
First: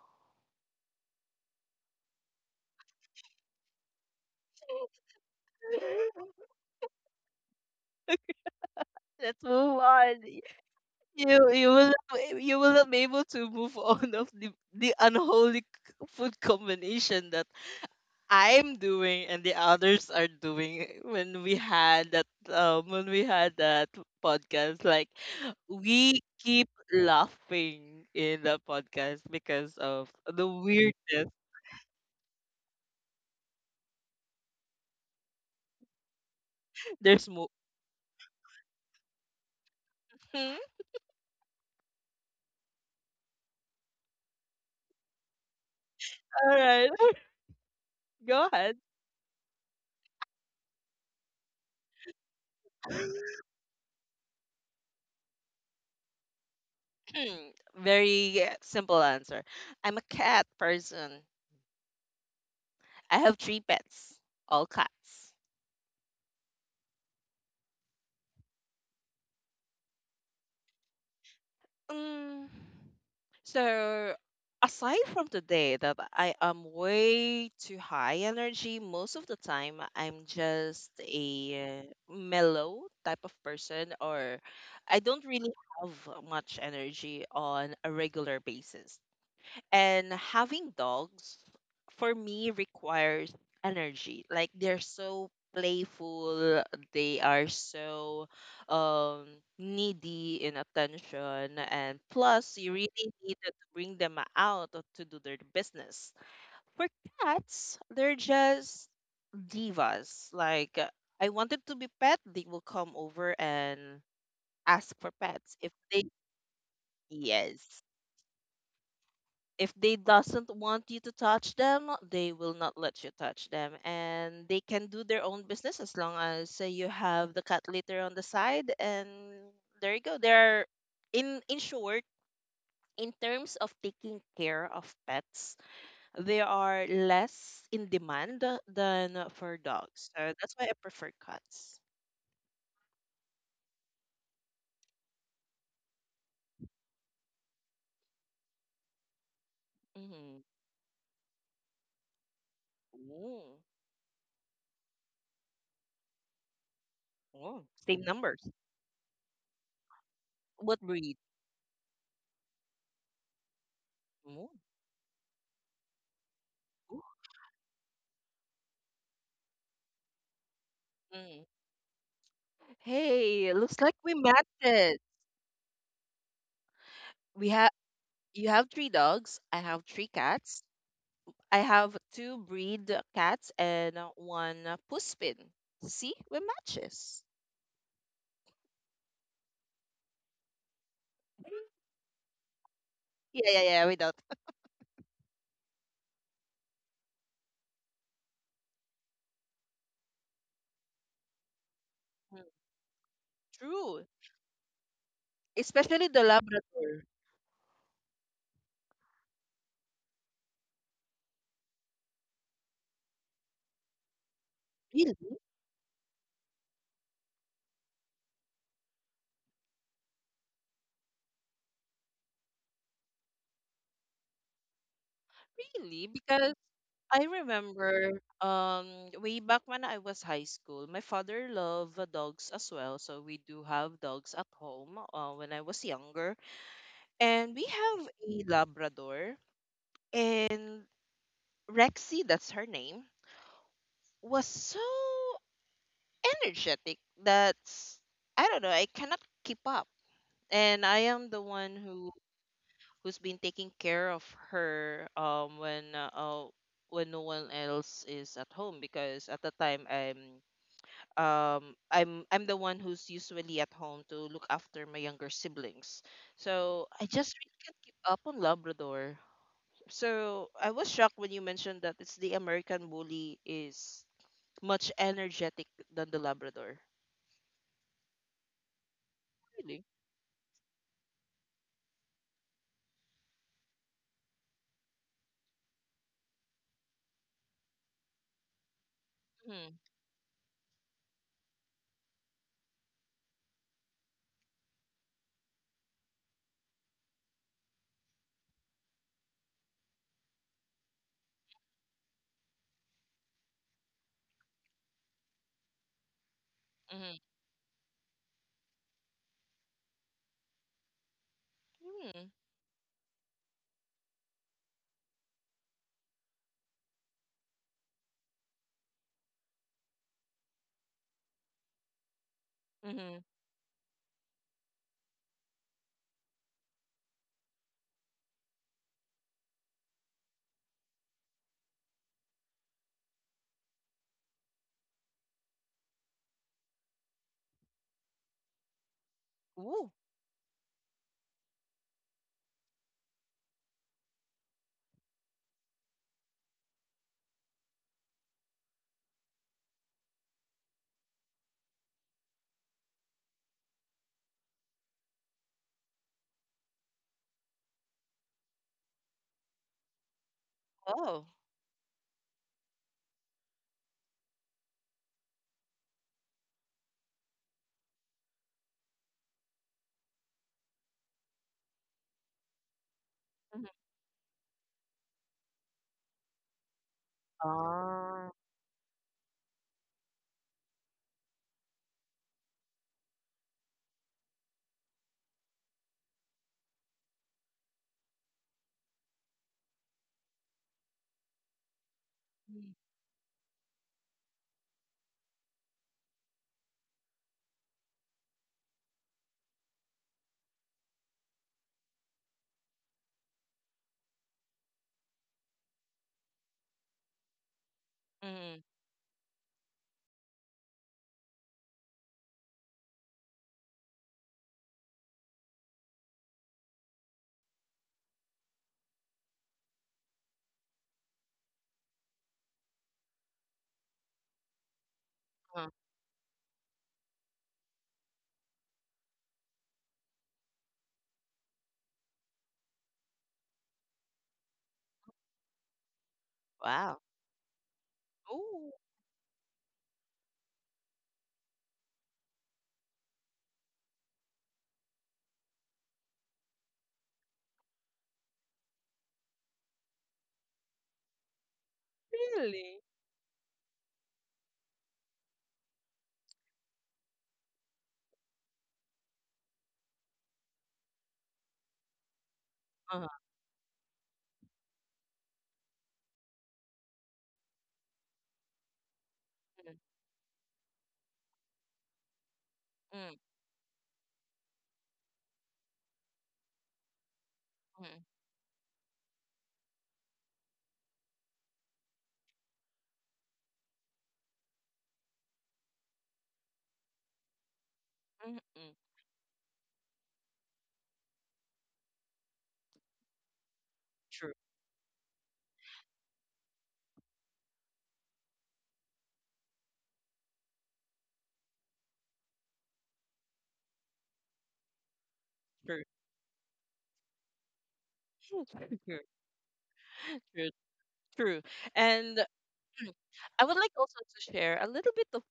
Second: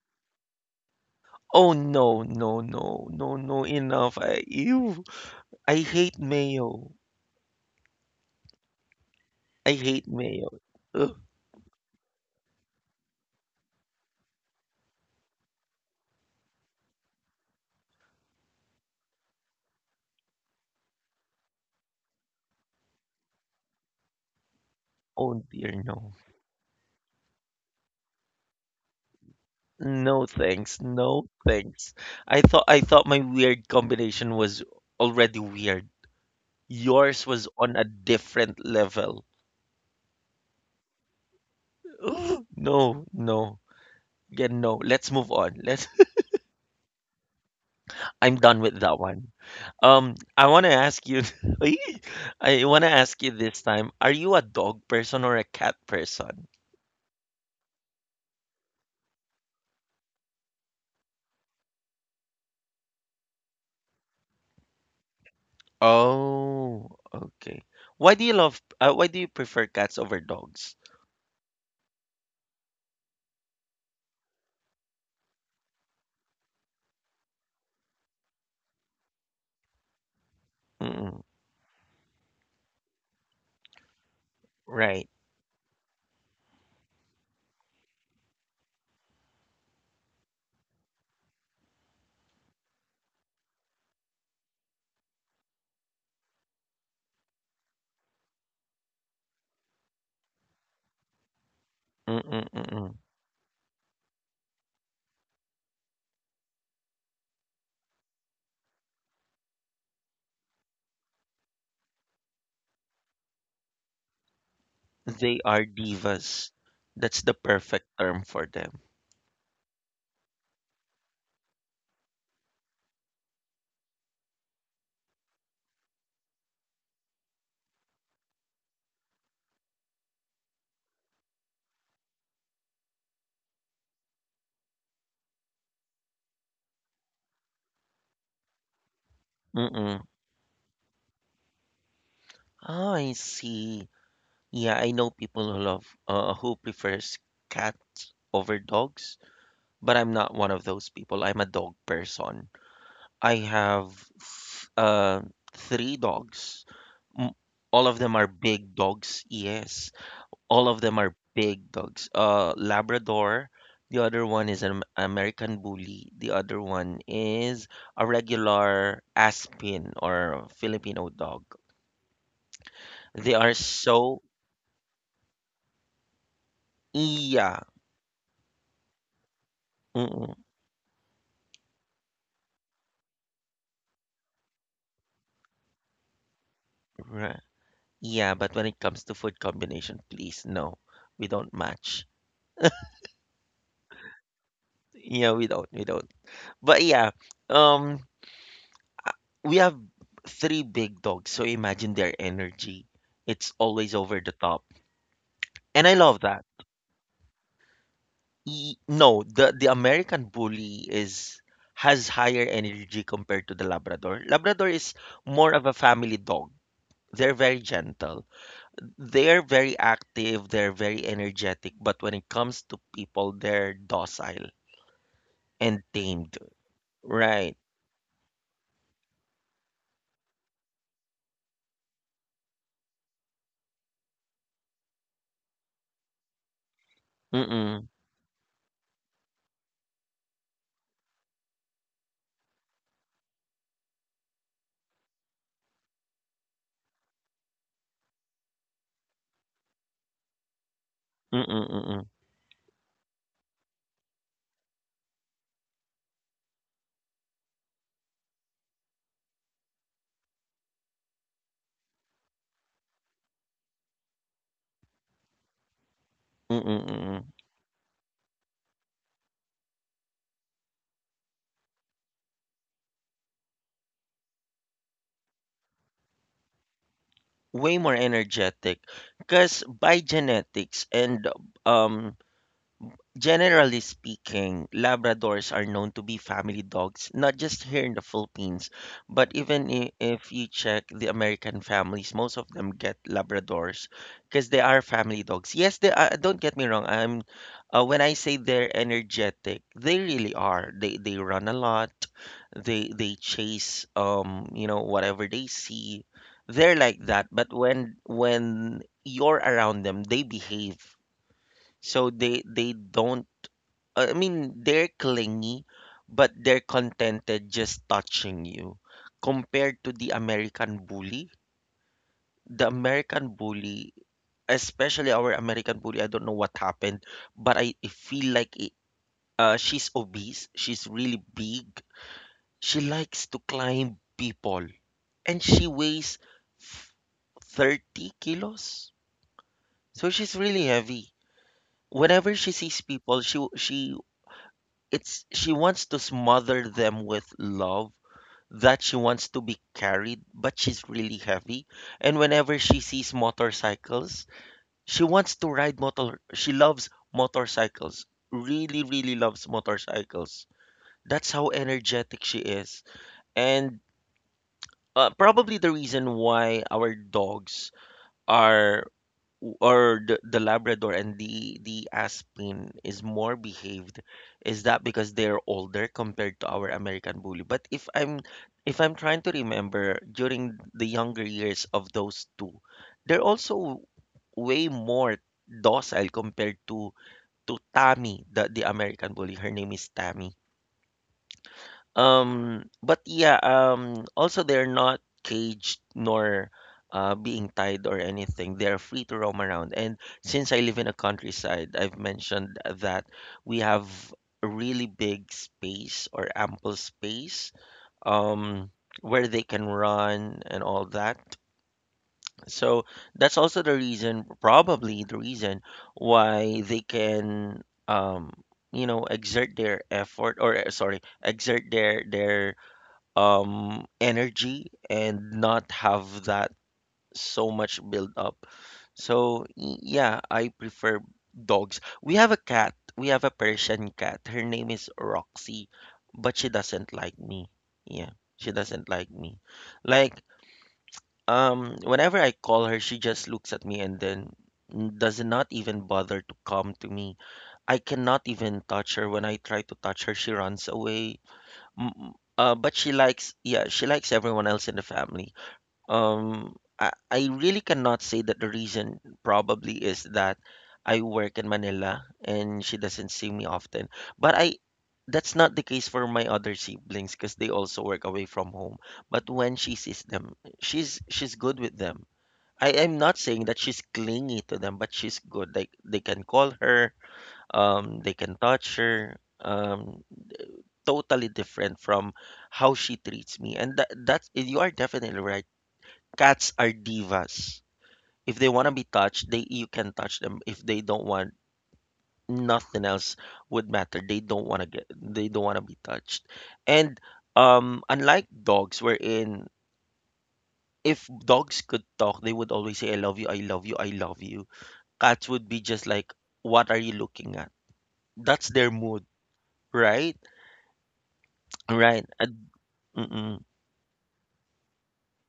A: Oh, no, no, no, no, no, enough. Ew. I hate mayo.
B: Let's
A: I
B: move
A: hate
B: on.
A: mayo. Ugh.
B: You you will you will not be able to move on of the unholy food combination that I'm doing and the others are doing when we had that um when we had that podcast like
A: Oh dear, no.
B: we keep laughing in the podcast because of
A: No
B: the
A: thanks. No
B: weirdness.
A: thanks. I thought my weird combination was already weird. Yours
B: There's
A: was
B: more
A: on a different level.
B: all
A: No, no. Yeah, no. Let's move on. Let's
B: right.
A: I'm
B: Go
A: done
B: ahead.
A: with that one. I want to ask you Ay! I want to ask you this time, are you a dog person or a cat person?
B: Very simple answer. I'm a cat person. I have 3 pets, all cats.
A: Oh, okay. Why do you love why do you prefer cats over dogs?
B: Mm, so aside from the day that I am way too high energy, most of the time I'm just
A: Mm-mm,
B: a mellow type of person, or I
A: right.
B: don't really have much energy on a regular basis. And having dogs for me requires energy. Like they're so playful, they are so um needy in attention, and
A: Mm, mm,
B: plus you really
A: mm.
B: need to bring them out to do their business. For cats, they're just divas. Like I wanted to be pet, they will come over and ask for
A: They
B: pets
A: are
B: if they
A: divas. That's the
B: yes
A: perfect term for them.
B: if they doesn't want you to touch them, they will not let you touch them, and they can do their own business as long as you have the cat litter on the side. And there you go. There are, in short, in terms of taking care of pets, they are less in demand than for
A: Mm-mm.
B: dogs. So that's why I prefer cats.
A: Oh, I see. Yeah, I know people who love who prefers cats over dogs, but I'm not
B: Mm-hmm.
A: one of those people. I'm a dog person. I
B: Ooh.
A: have three dogs. M-
B: Oh,
A: All of
B: same
A: them are
B: numbers.
A: big dogs. Yes. All of
B: What
A: them are
B: breed?
A: big dogs. Labrador. The other one
B: Oh.
A: is an American Bully. The other one
B: Ooh.
A: is a regular Aspin or Filipino dog.
B: Mm.
A: They
B: Hey,
A: are
B: looks like we
A: so
B: matched it. We
A: yeah.
B: have. You have 3 dogs. I have three
A: Mm-mm,
B: cats. I have 2 breed cats and one puss pin. See, we matches.
A: right. Yeah, but when it comes to food combination, please no. We don't match.
B: Yeah, yeah, yeah. Without
A: Yeah, we don't. But yeah, um we have three big dogs, so imagine their
B: mm,
A: energy. It's always
B: true,
A: over the top. And I
B: especially
A: love
B: the
A: that.
B: Labrador.
A: E no, the American Bully is has higher energy compared to the Labrador. Labrador is
B: Really,
A: more of a family dog. They're very gentle. They're very active, they're very energetic, but when it comes to people, they're docile and tamed.
B: because I
A: Right.
B: remember way back when I was high school, my father loved dogs as well, so we do have dogs at home when I was younger, and we
A: Mm-mm.
B: have a Labrador and Rexy. That's her name. Was so energetic that I don't know, I cannot keep up. And I am the
A: Mm-mm.
B: one
A: Mm-mm.
B: who's been taking care of her when no one else is at home because at the time I'm the one who's usually at home to look after my younger siblings.
A: Mm-mm.
B: So I just
A: Mm-mm.
B: really can't keep up on Labrador. So I was shocked when you mentioned that it's the American bully is much energetic than the Labrador.
A: Way more energetic because
B: Really?
A: by genetics and um generally speaking, Labradors are known to be family dogs, not just here in the Philippines, but even
B: Mhm,
A: if you check the American families, most of them get Labradors because they are family dogs. Yes, they are, don't get me wrong. I'm when I say they're energetic, they really are. They run a lot. They chase you know, whatever they see. They're like
B: mhm,
A: that, but when you're around them, they behave. So
B: mm,
A: they don't I mean, they're clingy, but they're contented just touching you. Compared to the
B: mhm.
A: American bully, especially our American bully, I don't know what happened, but I feel like it, she's obese. She's really big. She likes to climb people, and she weighs f- 30 kilos.
B: Ooh,
A: So she's really heavy. Whenever she sees people, she w- she it's she wants to smother them with love that she wants to be carried, but she's really heavy, and whenever she sees motorcycles, she wants to ride motor she loves motorcycles, really really loves motorcycles.
B: oh.
A: That's how energetic she is. And probably the reason why our dogs are or the Labrador and the Aspen is more
B: Mhm.
A: behaved. Is that because they're older compared to our American Bully? But
B: Oh.
A: if I'm trying to remember during the younger years of those two, they're also way more docile compared to Tammy, the American Bully. Her name is Tammy.
B: Mm,
A: But yeah, also they're not caged nor being tied or anything. They're free to roam around. And since I live in a countryside, I've mentioned that we have a really big space or ample space,
B: mhm.
A: um, where they can run and all that. So that's also the reason, probably the reason why they can, um, you know, exert their effort or exert their energy and
B: Uh-huh.
A: not have that so much build up. So yeah, I prefer dogs. We have a cat. We have a Persian cat. Her name is Roxy, but she doesn't
B: Wow.
A: like me. Yeah, she
B: Ooh,
A: doesn't like me. Like whenever I call her, she just looks at me and then does not even bother to come to me. I cannot even touch her. When I try to touch her, she runs away. Mm, mm. But
B: really?
A: she likes, yeah, she likes everyone else in the family. I really cannot say that the reason probably is that I work in Manila and she
B: Uh-huh.
A: doesn't see me often. But I, that's not the case for my other siblings because they also work away from home. But when she sees them, she's good with them. I am
B: Mm,
A: not saying that she's clingy to them, but she's good. Like they can call her,
B: mm,
A: they can touch her. Totally different from how she treats me. And that's you are definitely right. Cats are divas.
B: mhm, mhm,
A: If they want to
B: mm.
A: be touched, they you can touch them. If they don't want, nothing else would matter.
B: True,
A: They don't want to be touched. And unlike dogs wherein if dogs could talk, they would always say I love you, I love you, I love you. Cats would be
B: true.
A: just like what are you looking at? That's their
B: True,
A: mood, right?
B: true, true.
A: Right.
B: And I
A: Mm-mm.
B: would like also to share a little bit of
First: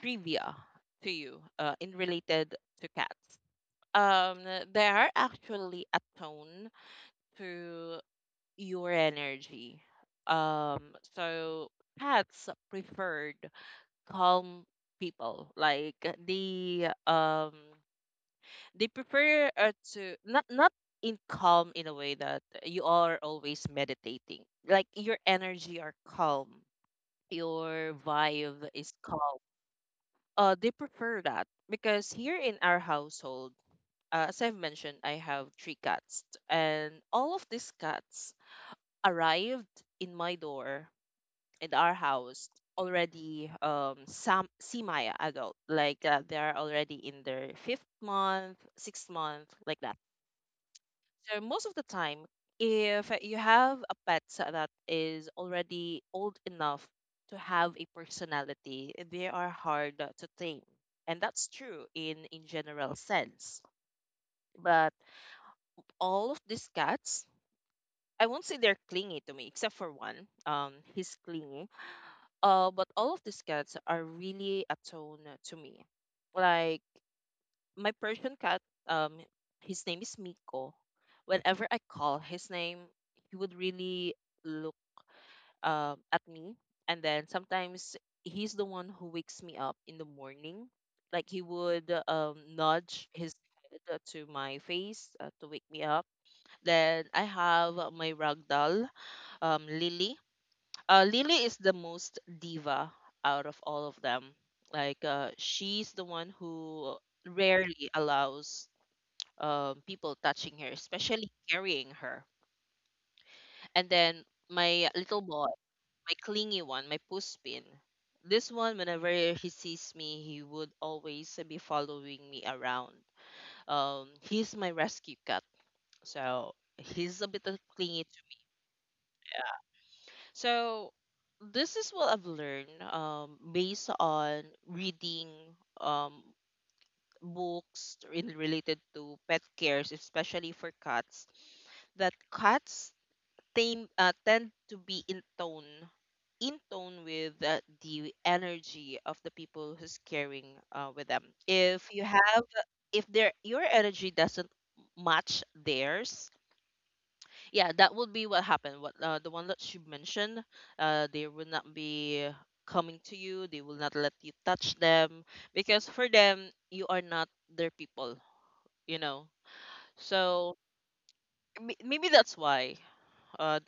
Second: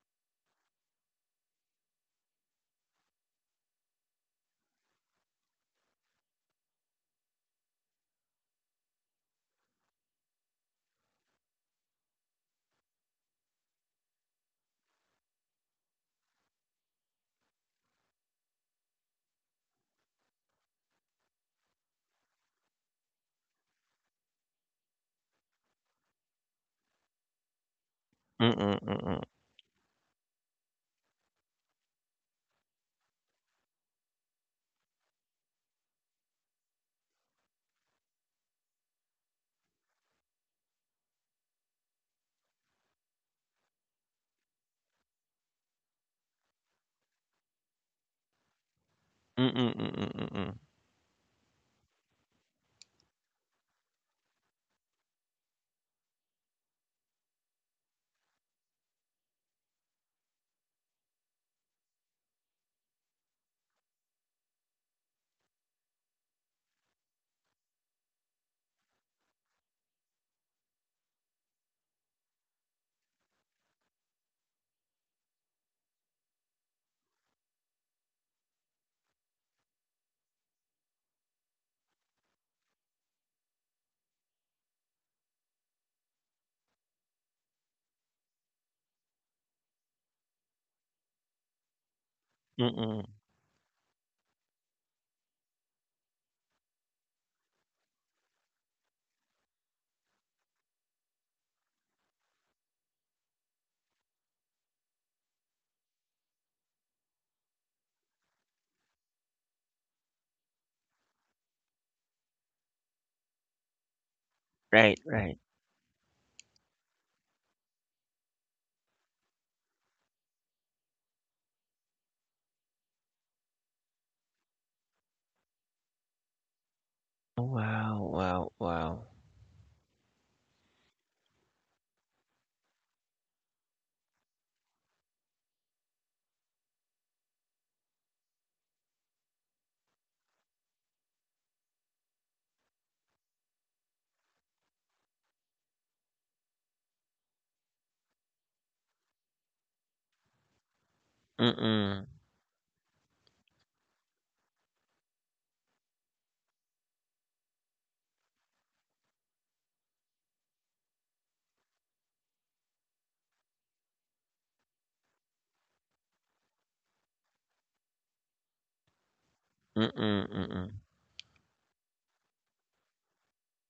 B: trivia to you, in related to cats. Um, there are actually a tone to your energy. So cats preferred calm people. Like they they prefer to not in calm in a way that you are always meditating. Like your energy are calm, your
A: Mm-mm.
B: vibe
A: Mm-mm.
B: is
A: Mm-mm.
B: calm. They prefer that because here in our household, as I've mentioned, I have three cats, and all of these cats arrived in my door in our house already some semi adult like they are already in their fifth month sixth month
A: Mm-mm.
B: like that,
A: Mm-mm.
B: so most of the time if you have a pet that is already old enough to have a personality they are hard to tame, and that's true in general sense, but all of these cats, I won't say they're clingy to me except for one. He's clingy. But all of these cats are really atone to me. Like my Persian cat, um, his name is Miko. Whenever I call his name, he would really look at me, and then sometimes he's the one who wakes me up in the morning. Like he would
A: Mm.
B: nudge his head to my face to wake me up. Then I have my ragdoll, um, Lily Lily is the most diva out of all of them. Like she's the one who rarely allows people touching her, especially carrying her. And then my
A: Right,
B: little
A: right.
B: boy, my clingy one, my puspin. This one, whenever he sees me, he would always be following me around. He's my rescue cat, so he's a
A: Oh,
B: bit of
A: wow,
B: clingy.
A: wow, wow.
B: So this is what I've learned based on reading um, books in, related to pet cares, especially for cats, that cats tend to be in tone with the energy of the people who's caring with them.
A: Mm,
B: If their your energy doesn't match theirs, yeah that would be what happened, what the one that you mentioned, they will not be coming to you, they will not let you touch them because for them you are not their people, you know.
A: mm,
B: So
A: mm.
B: may- maybe that's why uh,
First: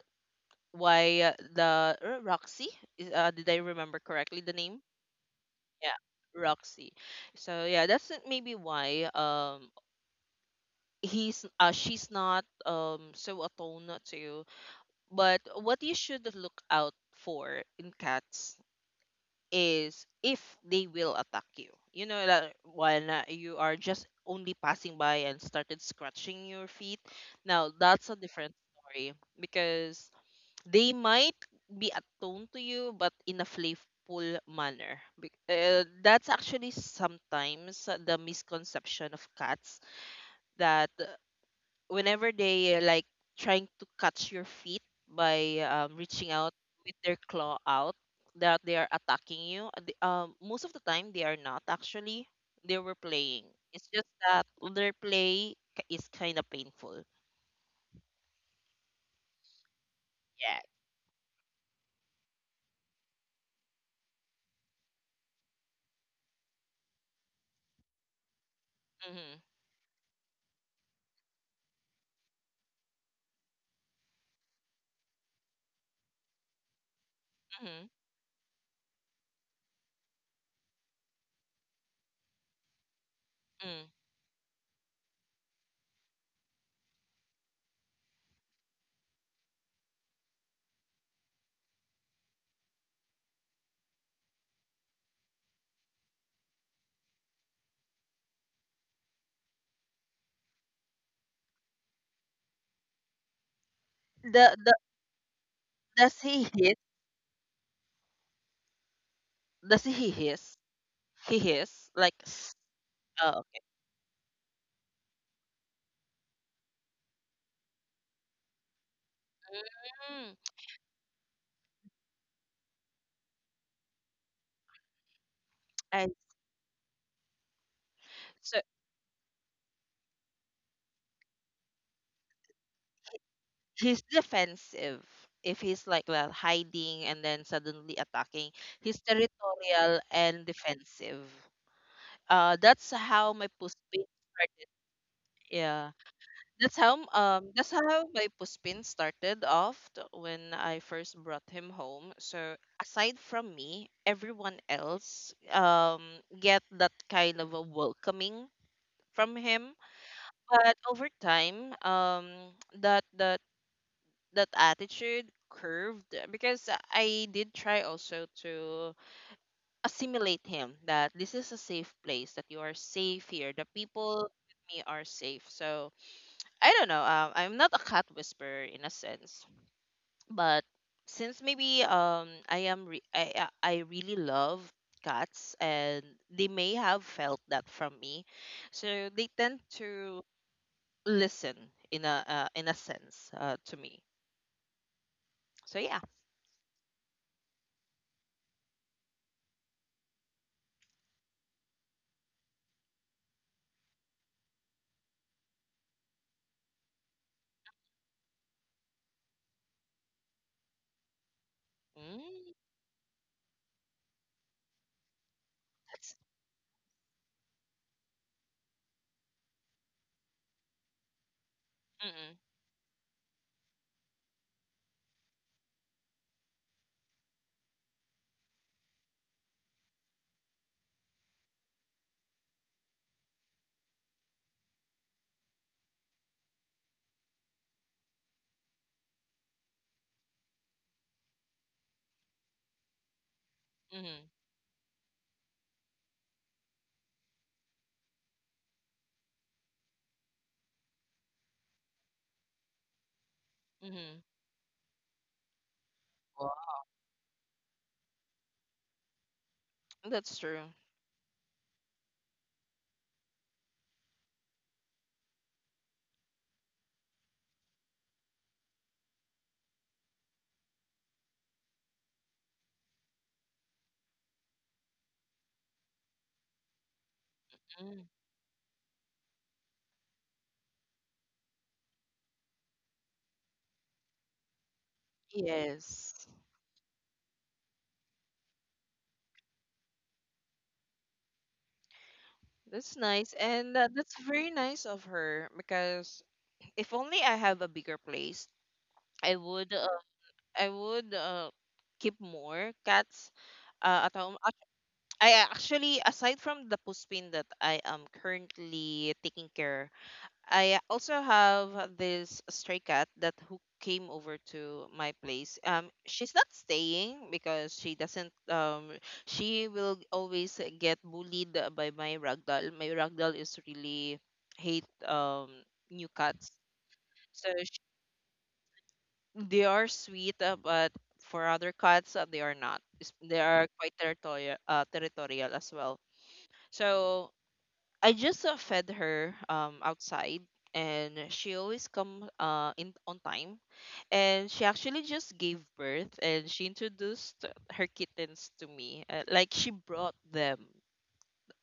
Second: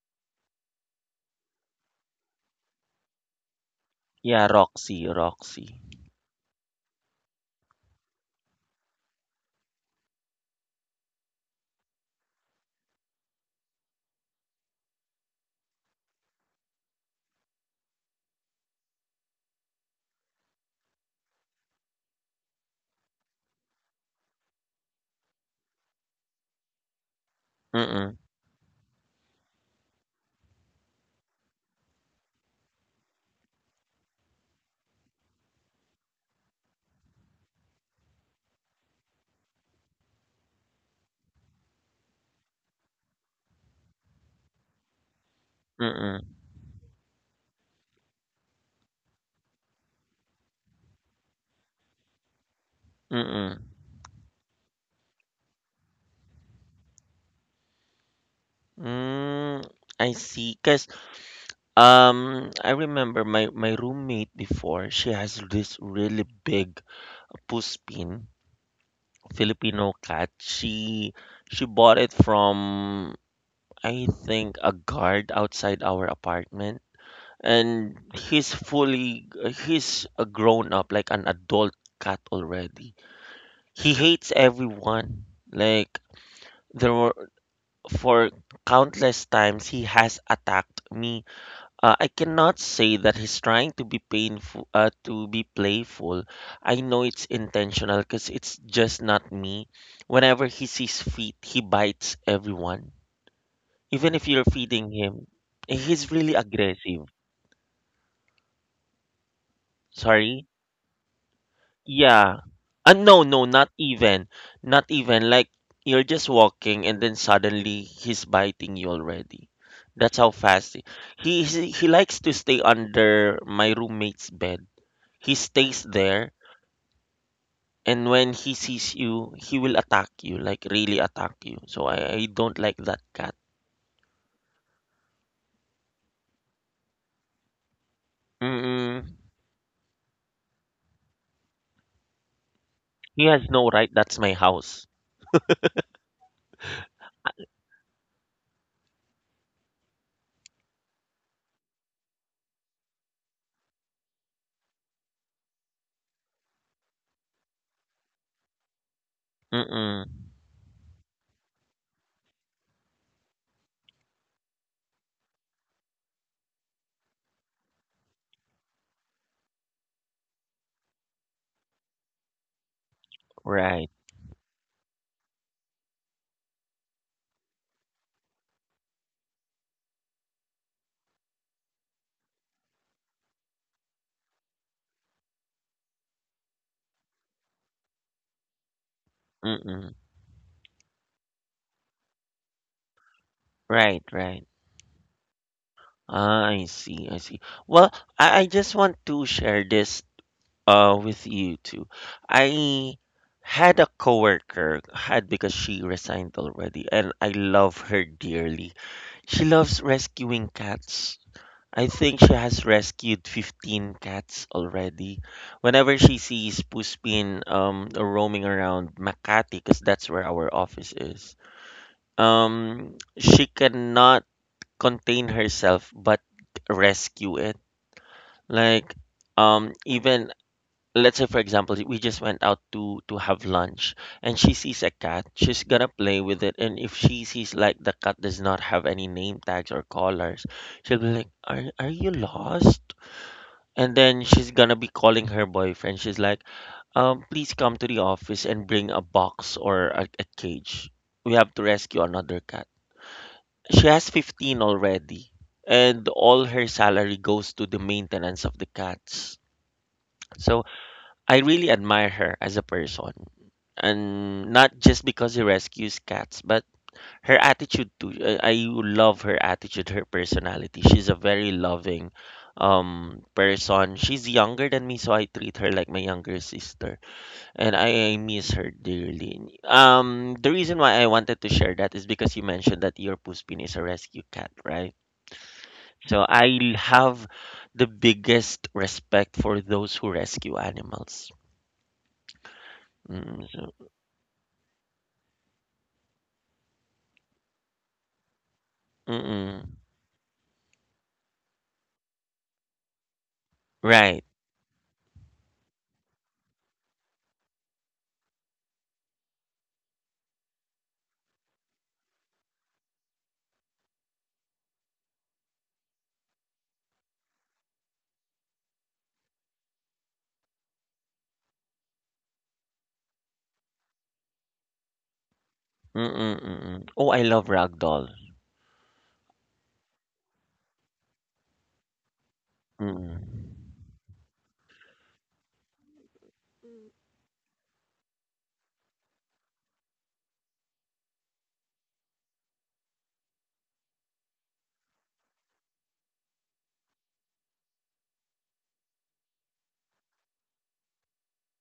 B: the roxy is- did I remember correctly
A: Yeah,
B: the name?
A: Roxy, Roxy.
B: Yeah, roxy. So yeah, that's it. Maybe why he's she's not so attuned to. But what you should look out for in cats is if they will attack you. You know that when you are just only passing by and started scratching your feet. Now that's
A: Mm,
B: a different story because they might be attuned to you, but in a playful manner. That's actually sometimes the misconception of cats that whenever they like trying to catch your feet by
A: mm,
B: reaching out with their claw out that they are attacking you. Most of the time they are not actually, they were playing.
A: mm.
B: It's just that their play is kind of painful.
A: Mm, I
B: Yeah.
A: see. 'Cause, I remember my roommate before, she has this really big Puspin,
B: Mm-hmm,
A: Filipino cat. She bought it from, I think, a guard outside our apartment.
B: mm-hmm,
A: And, he's a grown up like an adult cat already.
B: mm.
A: He hates everyone. Like there were for Countless times he has attacked me. I cannot say that he's trying to be painful to be playful. I know it's intentional because it's just not me. Whenever he sees feet, he bites everyone, even if you're
B: The
A: feeding him. He's
B: does
A: really
B: he hiss?
A: aggressive.
B: does he
A: Sorry.
B: hiss he hiss like
A: Yeah.
B: s-?
A: No,
B: Oh,
A: no,
B: okay.
A: not even. Not even. Like, you're just walking and then suddenly he's biting you already. That's how
B: Mm.
A: fast he. He likes to stay under my roommate's bed. He stays
B: I,
A: there, and when he sees you, he will attack you, like really attack you. So I don't like that cat.
B: he's defensive. If he's like well hiding and then suddenly attacking, he's
A: Mm-mm.
B: territorial and defensive. That's
A: He
B: how my
A: has no right.
B: puspin
A: That's my
B: started.
A: house.
B: Yeah, that's how my puspin started off t- when I first brought him home, so aside from me everyone else get that kind of a welcoming from him.
A: Mm-mm.
B: But over time, that that that attitude curved because I did try also to assimilate him that this is a safe place, that you are safe here, the
A: Right.
B: people with me are safe. So I don't know, I'm not a cat whisperer in a sense, but since maybe I am I really love cats, and they may have felt that from me, so they tend
A: Mm-mm.
B: to listen in a sense, to me.
A: Right, right.
B: So yeah.
A: Ah, I see, I see. Well, I just want to share this with you too. I had a coworker, had, because she resigned already, and I love her dearly. She loves rescuing cats. I think she
B: Mm,
A: has rescued 15 cats already. Whenever
B: that's
A: she sees Puspin roaming around Makati, because that's where our office is,
B: mm-mm.
A: she cannot contain herself but rescue it. Like, even, let's say, for example, we just went out to have lunch, and she sees a cat, she's gonna play with it. And if she sees, like, the cat does not have any name tags or collars, she'll be like, are you lost? And then
B: Mm-hmm.
A: she's gonna be calling her boyfriend. She's like, please come to the office and bring a box or a cage. We have to rescue another cat. She has
B: Mm-hmm.
A: 15 already, and all her
B: Wow.
A: salary goes to the maintenance of the cats.
B: That's
A: So
B: true.
A: I really admire her as a person. And not just because she rescues cats, but her attitude too. I love her attitude, her personality. She's a very loving person. She's younger than me, so I treat her like my younger sister. And
B: Mm.
A: I miss her dearly. The reason why I wanted to share that is because you mentioned that your Puspin is a rescue cat, right? So
B: Yes.
A: I have the biggest respect for those who rescue animals.
B: That's nice.
A: Mm, so,
B: And that's very nice of her because if only I have a bigger place, I
A: mm-mm.
B: would I would uh, keep more cats at
A: Right.
B: home. Ac- I actually aside from the puspin that I am currently taking care, I also have this stray cat that who came over to my place. She's not staying because she doesn't. She will always get bullied by my ragdoll. My ragdoll is really hate new
A: Mm-mm,
B: cats.
A: mm-mm. Oh, I love
B: So sh
A: ragdoll.
B: they are sweet, but for other cats, they are not. They
A: Mm-mm.
B: are quite territorial, as well. So I just fed her outside and she always come in on time, and she actually just gave birth and she introduced her kittens to me, like she brought them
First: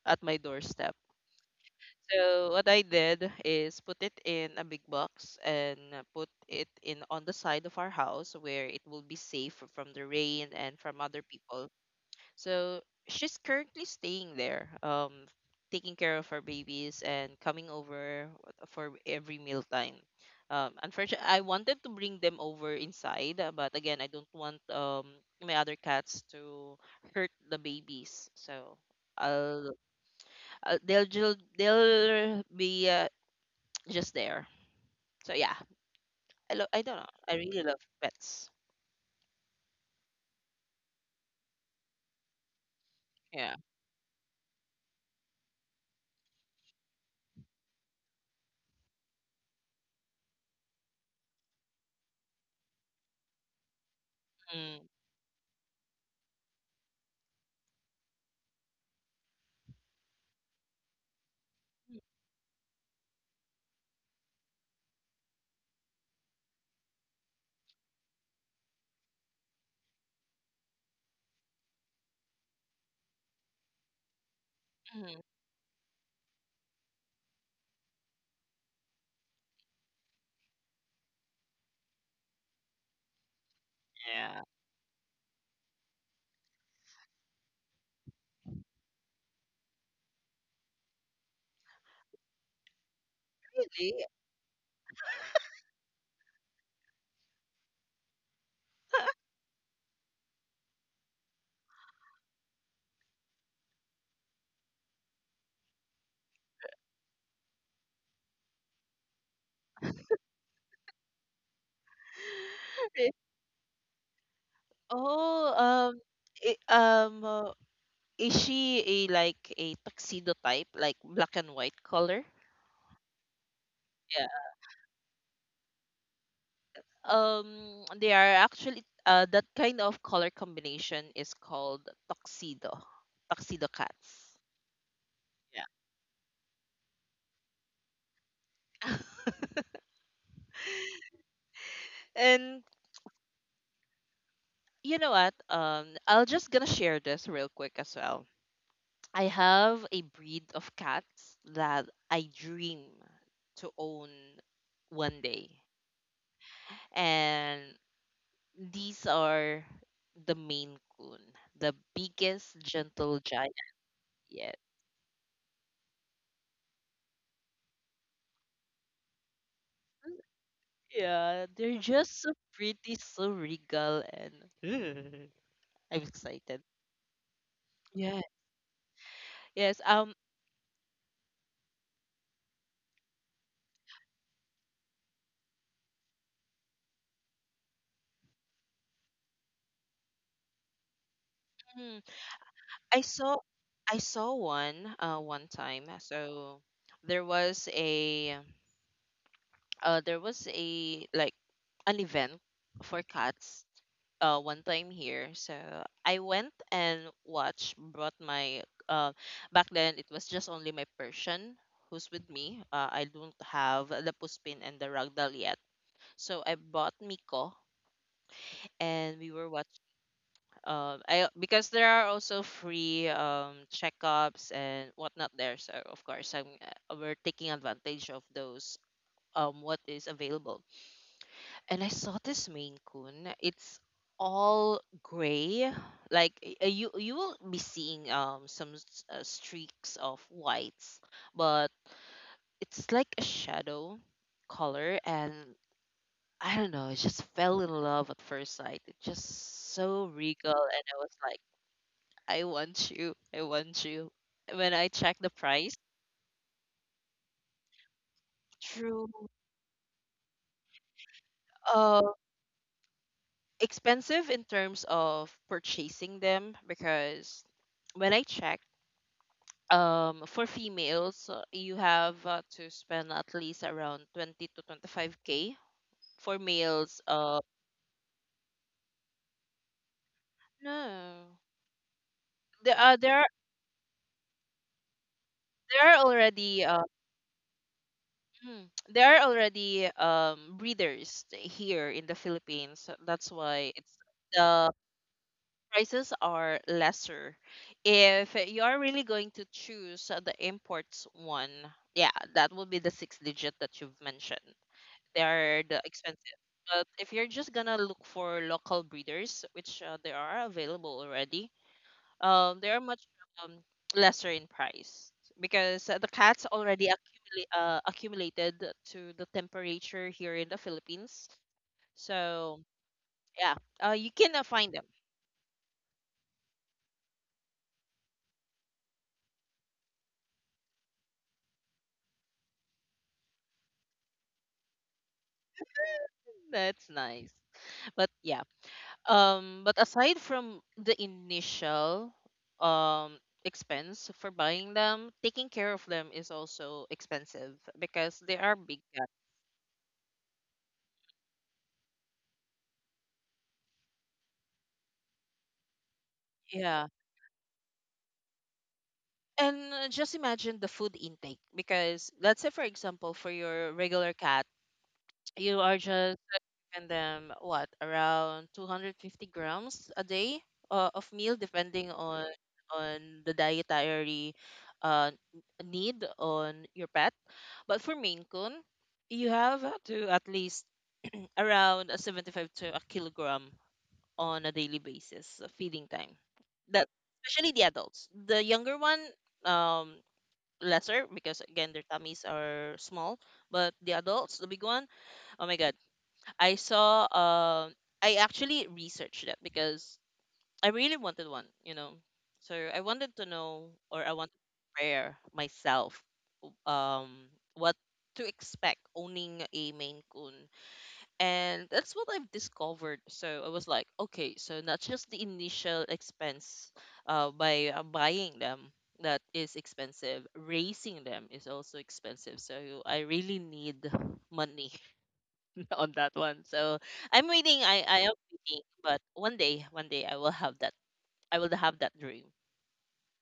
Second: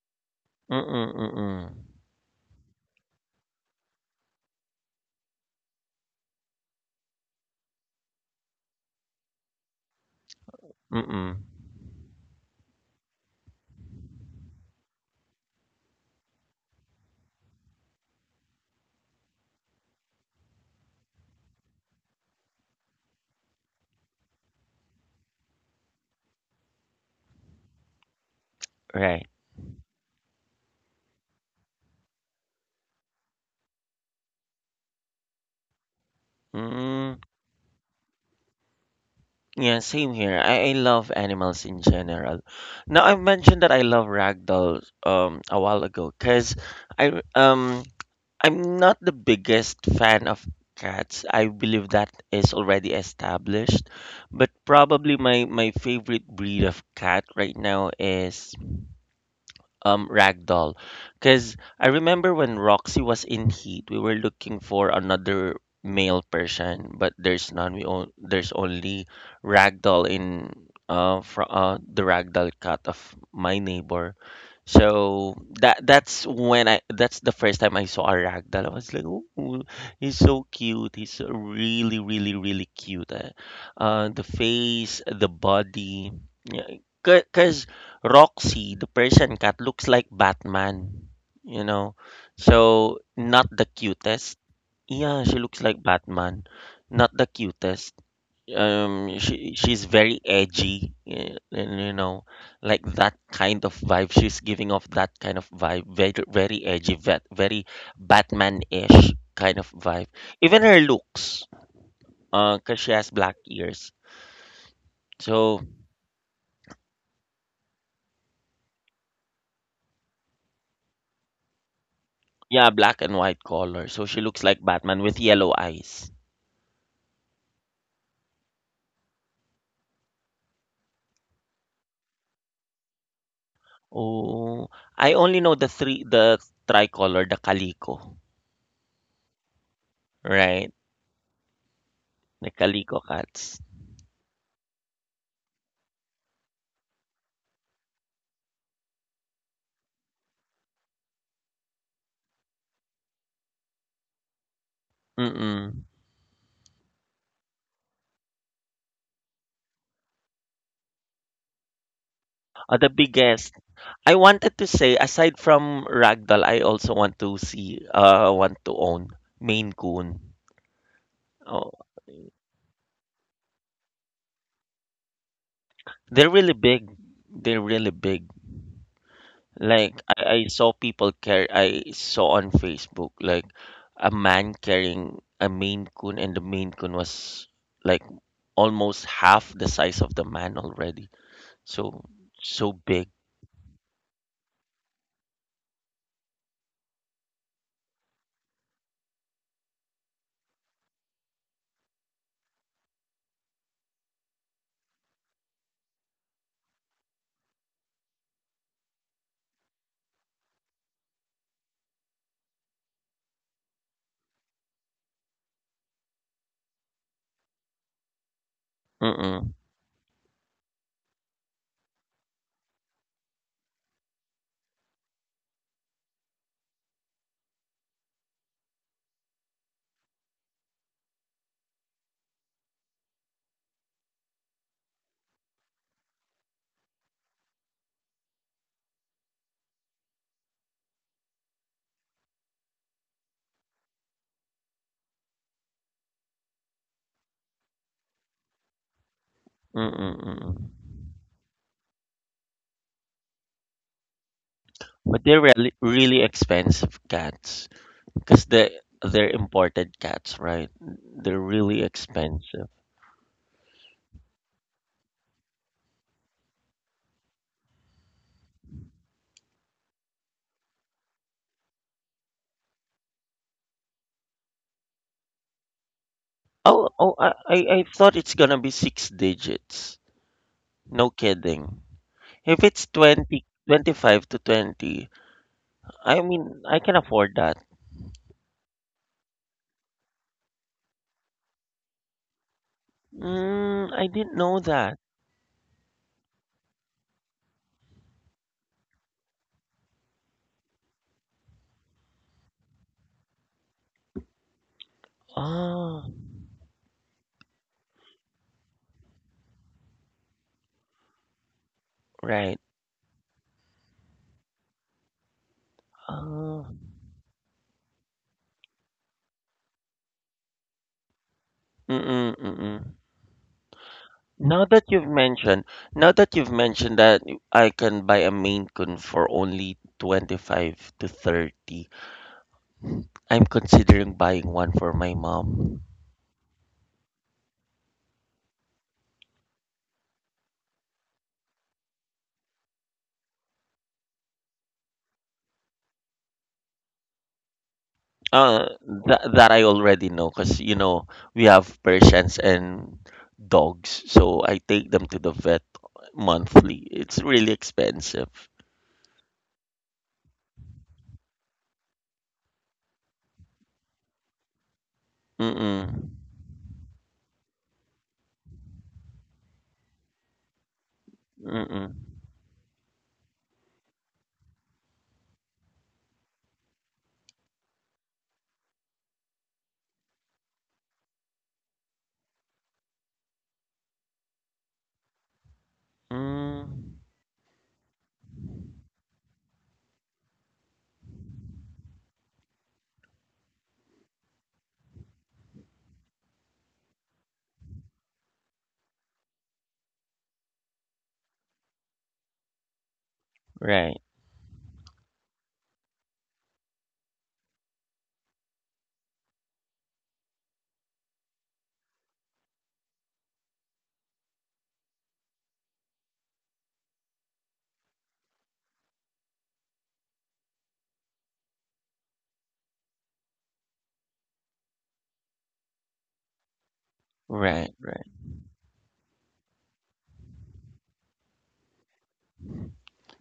B: at my doorstep.
A: Mm-mm, mm-mm.
B: So what I did is put it in a big box and put it in on the side of our house where it will be safe from the rain and from other
A: Mm-mm.
B: people. So she's currently staying there, taking care of her babies and coming over for every mealtime. Unfortunately, I wanted to bring them over inside, but again, I don't want my other cats to hurt the babies. So
A: Right.
B: I'll, I they'll they'll be just there. So yeah, I don't know.
A: Mm-mm.
B: I really love pets.
A: Yeah, same here. I love animals in general. Now, I
B: Yeah.
A: mentioned that I love ragdoll a while ago because I um I'm not the biggest fan of cats. I believe that is already established. But
B: Mm.
A: probably my favorite breed of cat right now is Ragdoll. Because I remember when Roxy was in heat, we were looking for another male Persian, but there's none. There's only Ragdoll in fro the Ragdoll cat of my neighbor.
B: Mhm.
A: So, that's the first time I saw a ragdoll. I was like, oh, he's so cute. He's really, really, really cute. The
B: Yeah.
A: face, the body, because Roxy, the Persian cat, looks like Batman, you know. So not the
B: Really?
A: cutest. Yeah, she looks like Batman. Not the cutest. She's very edgy, and like, that kind of vibe. She's giving off that kind of vibe, very, very edgy, very Batman-ish kind of vibe. Even her looks, 'cause she has black ears.
B: Oh,
A: So,
B: um, i- um, uh, is she a like a tuxedo type, like black and white color?
A: yeah, black and white color. So she
B: Yeah.
A: looks like Batman with yellow eyes.
B: They are actually that kind of color combination is called tuxedo, tuxedo cats.
A: Oh, I only know
B: Yeah.
A: the three the tricolor, the Calico, right? The
B: And
A: Calico cats.
B: you know what? I'll just gonna share this real quick as well. I have a breed of cats that I dream to own one day.
A: Mm-mm.
B: And these are the Maine Coon, the biggest
A: Oh, the
B: gentle giant
A: biggest. I
B: yet.
A: wanted to say, aside from Ragdoll, I also want to own Maine Coon.
B: Yeah,
A: Oh,
B: they're just so pretty, so regal, and I'm
A: they're really
B: excited.
A: big. They're really
B: Yeah.
A: big.
B: Yes.
A: Like, I saw people carry. I saw on Facebook like a man carrying a Maine Coon, and the Maine Coon was like almost half the size of the man already.
B: Mm,
A: So so
B: I
A: big.
B: saw, I saw one, one time. So there was a, there was a like an event for cats one time here. So I went and watched, brought my, uh, back then it was just only my Persian who's with me. I don't have the Puspin and the Ragdoll yet. So I bought Miko and we were
A: Mm-mm,
B: watching, because there are also free checkups and whatnot there. So of course, we're taking advantage of those, what is available. And I saw this Maine Coon. It's all gray. You you will be seeing streaks of whites, but it's like a shadow color, and I don't know, I just fell in love at first sight. It's just so
A: mm-mm,
B: regal
A: mm-mm.
B: and I was like, I want you. I want you. When I checked
A: But
B: the
A: they're really,
B: price,
A: really expensive cats because they
B: true.
A: they're imported cats, right? They're really
B: Uh
A: expensive.
B: expensive in terms of purchasing them because when I check for females you have to spend at least around 20 to 25k for
A: Oh
B: males
A: oh, I I I thought it's gonna be six digits. No
B: no
A: kidding. If
B: there
A: it's
B: are
A: 20, 25 to 20,
B: there are
A: I
B: already
A: mean, I
B: uh,
A: can afford that.
B: there are already breeders here in the Philippines so that's why
A: Mm,
B: it's
A: I didn't know
B: the
A: that.
B: prices are lesser. If you're really going to choose the imports one, yeah that will be the six digit that you've mentioned, they are the
A: Ah,
B: expensive. But if you're just gonna look for local breeders, which there are available already,
A: right.
B: they are much um, lesser in price because uh, the cats
A: Ah,
B: already accumulate uh, accumulated to the temperature here in the Philippines.
A: mm-mm,
B: So
A: mm-mm.
B: yeah, you can
A: Now
B: find them.
A: that you've mentioned, Now that you've mentioned that I can buy a Maine Coon for only 25 to 30, I'm considering buying one for my mom.
B: That's nice. But yeah, but aside from the initial um expense for buying them, taking care of them is also expensive because they are
A: Uh,
B: big cats.
A: that I already know because we have Persians and dogs, so I take them to the vet monthly.
B: Yeah.
A: It's really expensive.
B: And just imagine the food intake. Because let's say, for example, for your regular cat, you are
A: Mm-mm,
B: just giving them what, around 250 grams a day of meal, depending
A: mm-mm,
B: on the dietary uh, n- need on your pet. But for Maine Coon, you have to at least around a 75 to a kilogram on a daily basis of feeding time. That,
A: mm,
B: especially the adults. The younger one, um, lesser, because again their tummies are small. But the adults, the big one, oh my god! I saw. I actually researched that because I really wanted one. So I wanted to know,
A: right,
B: or I wanted to prepare myself um what to expect owning a Maine Coon. And that's what I've discovered. So I was like, okay, so not just the initial expense by buying them, that is expensive, raising them is also expensive. So I really need money on that one. So I'm waiting.
A: right,
B: I
A: right.
B: am waiting, but one day I will have that. I will have that dream.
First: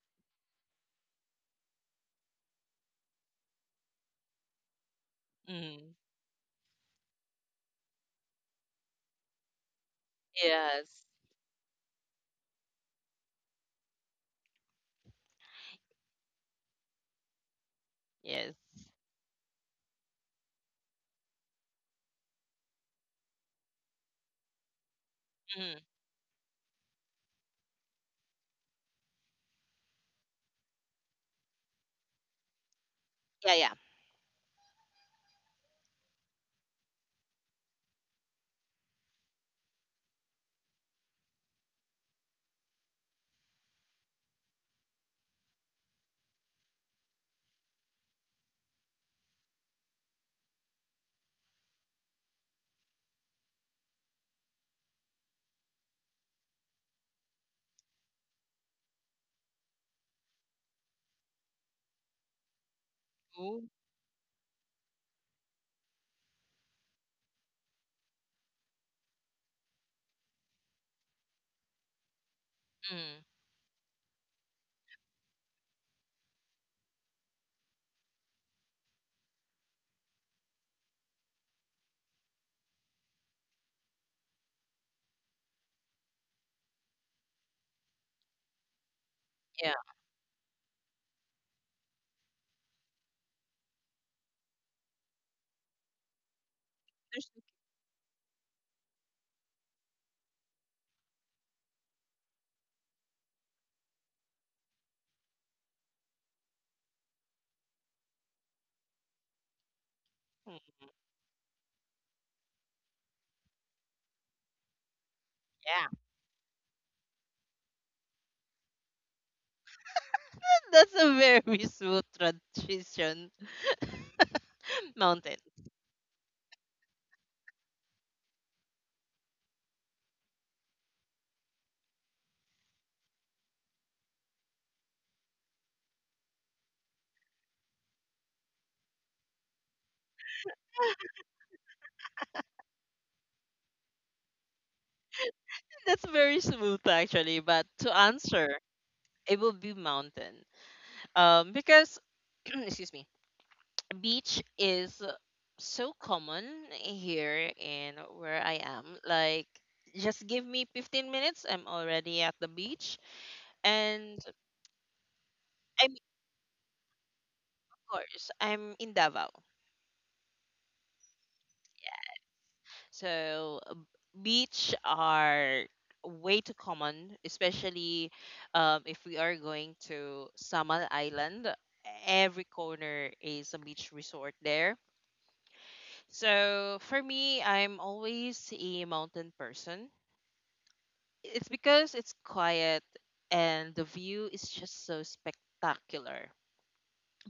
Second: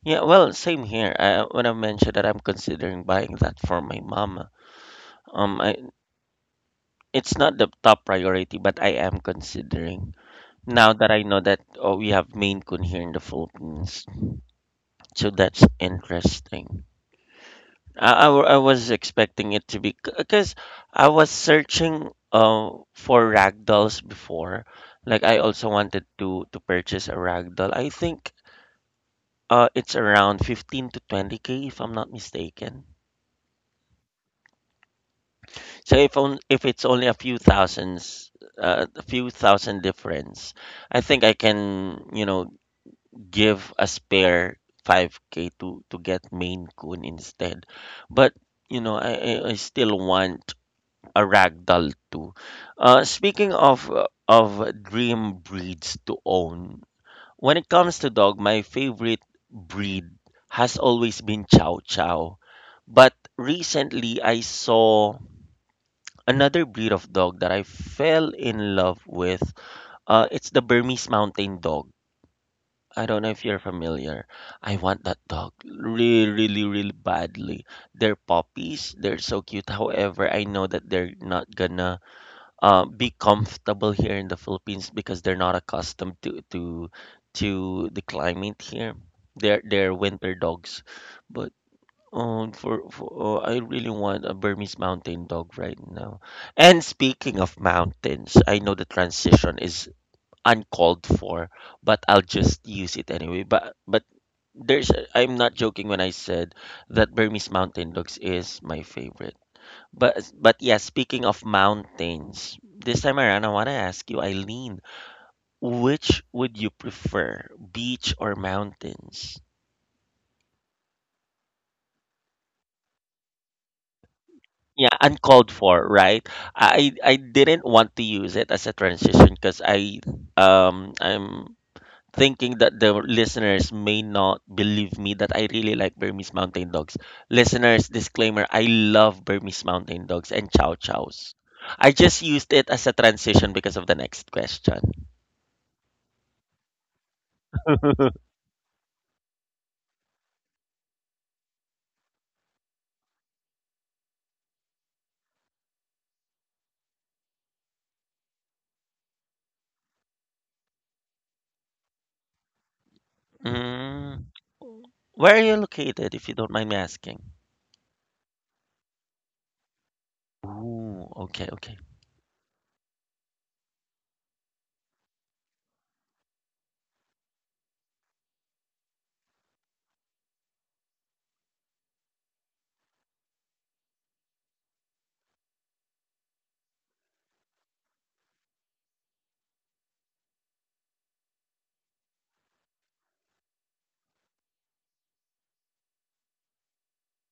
A: Yeah, well, same here. When I mentioned that I'm considering buying that for my mom. Um, I,
B: Mm.
A: it's not the top priority, but I am considering, now
B: Yes.
A: that I know that, oh, we have Maine Coon here in the Philippines. So that's interesting. I, I, wa-
B: Yes.
A: I was expecting it to be, because I was searching for ragdolls before. Like, I also
B: Mm.
A: wanted to purchase a ragdoll. I think, it's around 15 to 20K if I'm not mistaken.
B: Yeah. Yeah.
A: So, if it's only a few thousands, a few thousand difference, I think I can, give a spare 5K to get Maine Coon instead. But, I still want a ragdoll too. Speaking of dream breeds to own, when it comes to dog, my favorite breed has always been Chow Chow. But
B: Ooh.
A: recently, I saw another breed of dog that I fell in love with. Uh, it's the Burmese Mountain Dog. I
B: Mm.
A: don't know if you're familiar. I want that dog really, really, really badly. They're puppies. They're so cute. However, I know that they're not gonna, be comfortable here in the Philippines because they're not accustomed to the climate here. They're
B: Yeah.
A: they're winter dogs, but I really want a Burmese mountain dog right now. And speaking of mountains, I know the transition is uncalled for, but I'll just use it anyway. But there's I'm not joking when I said that Burmese mountain dogs is my favorite. But
B: Mm,
A: yeah, speaking of mountains, this time around, I want to ask you, Eileen,
B: yeah.
A: which would you prefer, beach or mountains?
B: That's a very smooth transition.
A: Yeah,
B: Mountain.
A: uncalled for, right? I didn't want to use it as a transition because I'm thinking that the listeners may not believe me that I really like Burmese Mountain Dogs. Listeners, disclaimer: I love Burmese Mountain Dogs and Chow Chows. I just used it as a transition because of the next question.
B: That's very smooth actually, but to answer, it will be mountain. Because excuse me, beach is so common here in where I am. Like, just give me 15 minutes, I'm already at the beach. And
A: mm, where are you
B: I mean,
A: located, if you don't mind me asking?
B: of course, I'm in Davao.
A: Ooh, okay, okay,
B: So beach are way too common, especially if we are going to Samal Island. Every corner is a beach resort there. So for me, I'm always a mountain person. It's because it's quiet and the view is just so spectacular.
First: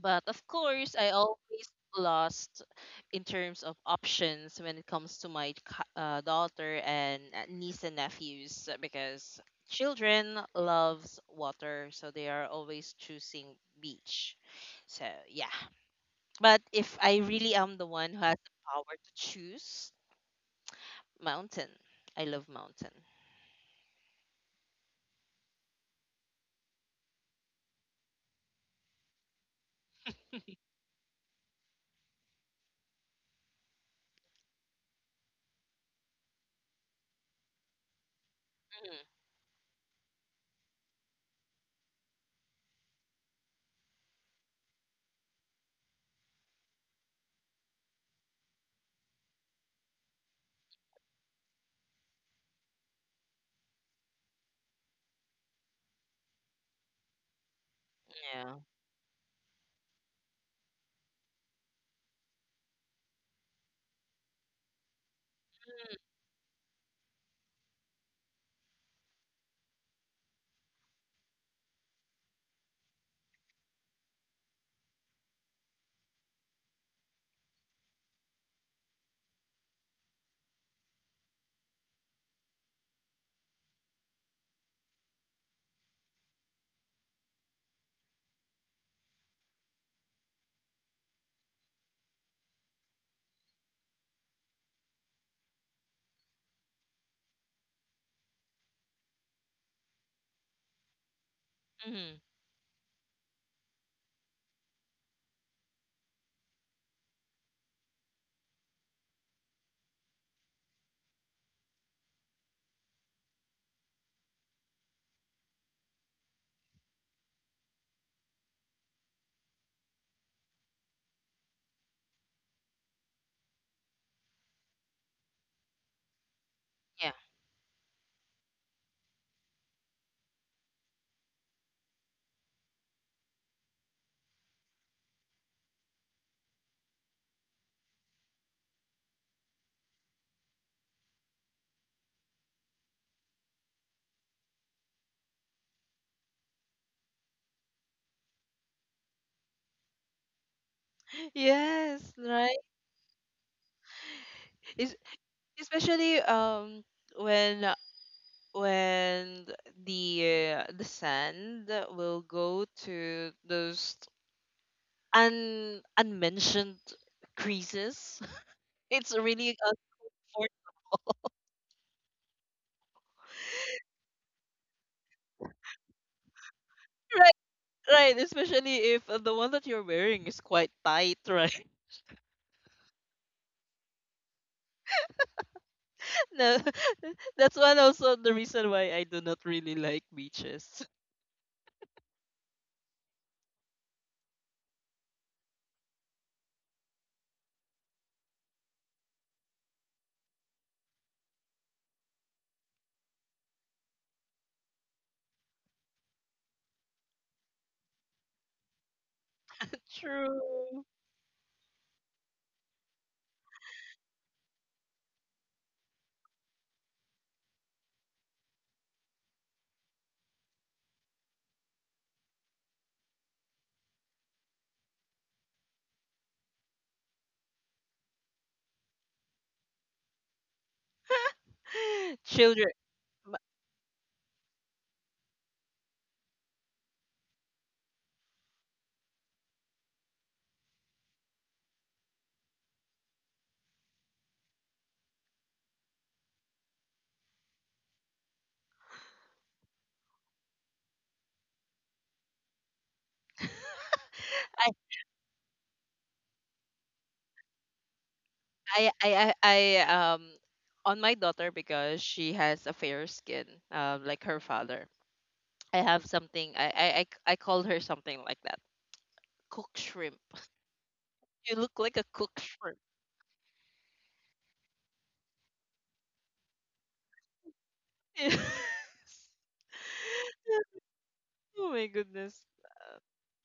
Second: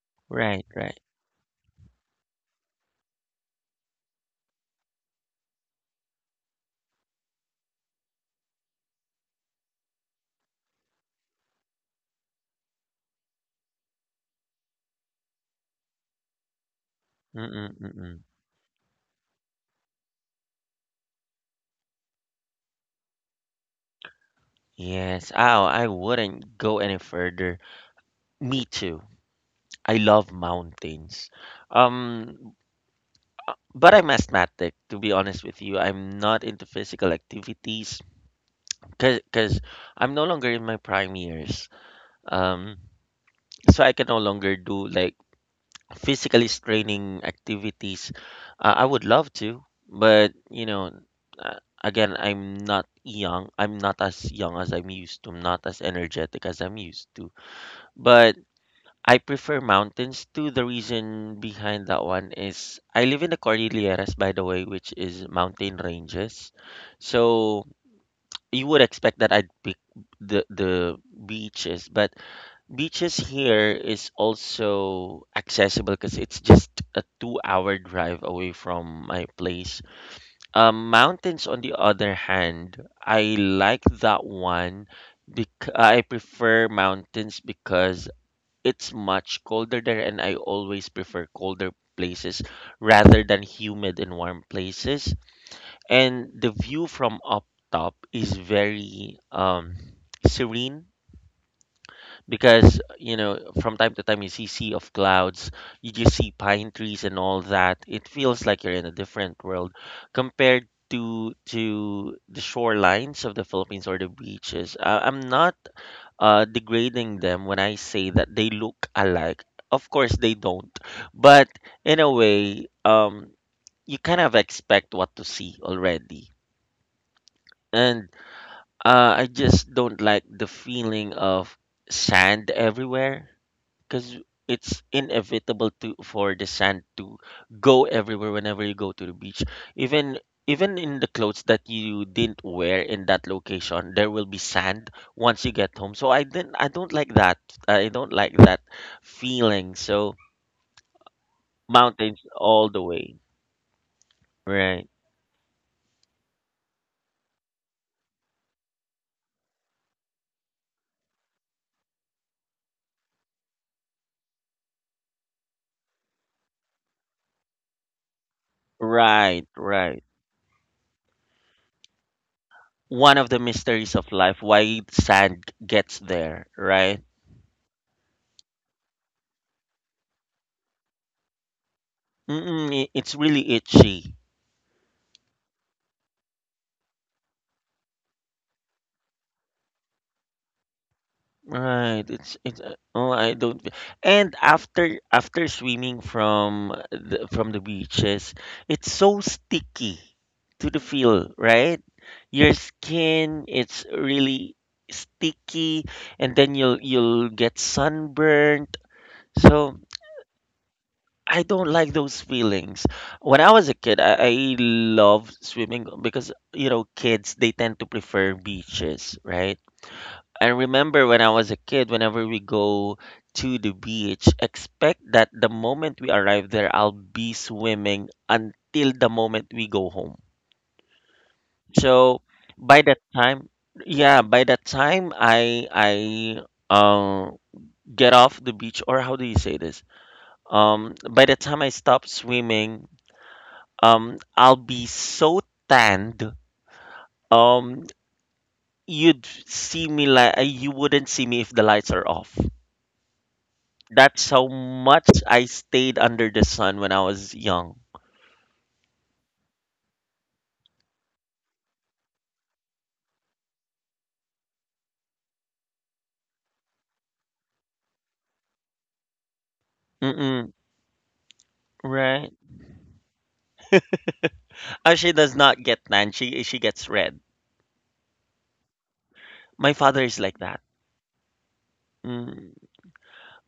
B: But of
A: right,
B: course,
A: right.
B: I always lost in terms of options when it comes to my daughter and niece and nephews because children loves water, so they are always choosing beach. So yeah, but if I really am the one who
A: Mm-mm-mm.
B: has the power to choose mountain, I love mountain.
A: Yes, oh, I wouldn't go any further. Me too. I love mountains. Um, but I'm asthmatic, to be honest with you. I'm not into physical activities because I'm no longer in my prime years. Um, so I can no longer do, like, physically straining activities. I would love to, but, again, I'm not young. I'm not as young as I'm used to. I'm not as energetic as I'm used to. But
B: Yeah.
A: I prefer mountains too. The reason behind that one is I live in the Cordilleras, by the way, which is mountain ranges. So you would expect that I'd pick the beaches, but beaches here is also accessible because it's just a 2-hour drive away from my place. Mountains, on the other hand, I like that one. Bec I prefer mountains because it's much colder there, and I always prefer colder places rather than humid and warm places. And the view from up top is very, serene
B: Hmm.
A: because, from time to time you see sea of clouds, you just see pine trees and all that. It feels like you're in a different world compared to the shorelines of the Philippines or the beaches. I'm not, degrading them when I say that they look alike. Of course, they don't, but in a way, you kind of expect what to see already.
B: Yeah.
A: And, I just don't like the feeling of sand everywhere, because it's inevitable to for the sand to go everywhere whenever you go to the beach, even even in the clothes that you didn't wear in that location, there will be sand once you get home. So I don't like that. I don't like that feeling, so
B: Yes.
A: mountains
B: Right.
A: all the way, right?
B: Es- especially when when the sand will go to those un unmentioned creases. It's
A: Right.
B: really uncomfortable.
A: right one of the mysteries of life, why sand gets there, right?
B: Right, right. Especially if the one that you're wearing is quite tight, right?
A: Mm-mm, it's really itchy.
B: No, that's one also the reason why I do not really like beaches.
A: Right. It's Oh, I don't. And after swimming from the beaches, it's so sticky to the feel, right? Your skin, it's really sticky, and then you'll get sunburnt. So
B: True.
A: I don't like those feelings. When I was a kid, I loved swimming because kids, they tend to prefer beaches, right? I remember when I was a kid, whenever we go to the beach, expect that the moment we arrive there, I'll be swimming until the moment we go home. So
B: Children.
A: by that time, yeah, by that time I uh, get off the beach, or how do you say this? By the time I stop swimming, I'll be so tanned. Um, You'd see me like you wouldn't see me if the lights are off. That's how
B: I,
A: much I stayed under the sun when I was young.
B: I, I, I, I, um, on my daughter, because she has a fair skin, like her father. I have something. I called her something like that. Cook shrimp.
A: Mm-mm,
B: You look like a
A: right?
B: cook shrimp.
A: She does not get tan. She gets red.
B: Yes.
A: My father is like that.
B: Oh my goodness.
A: Mm.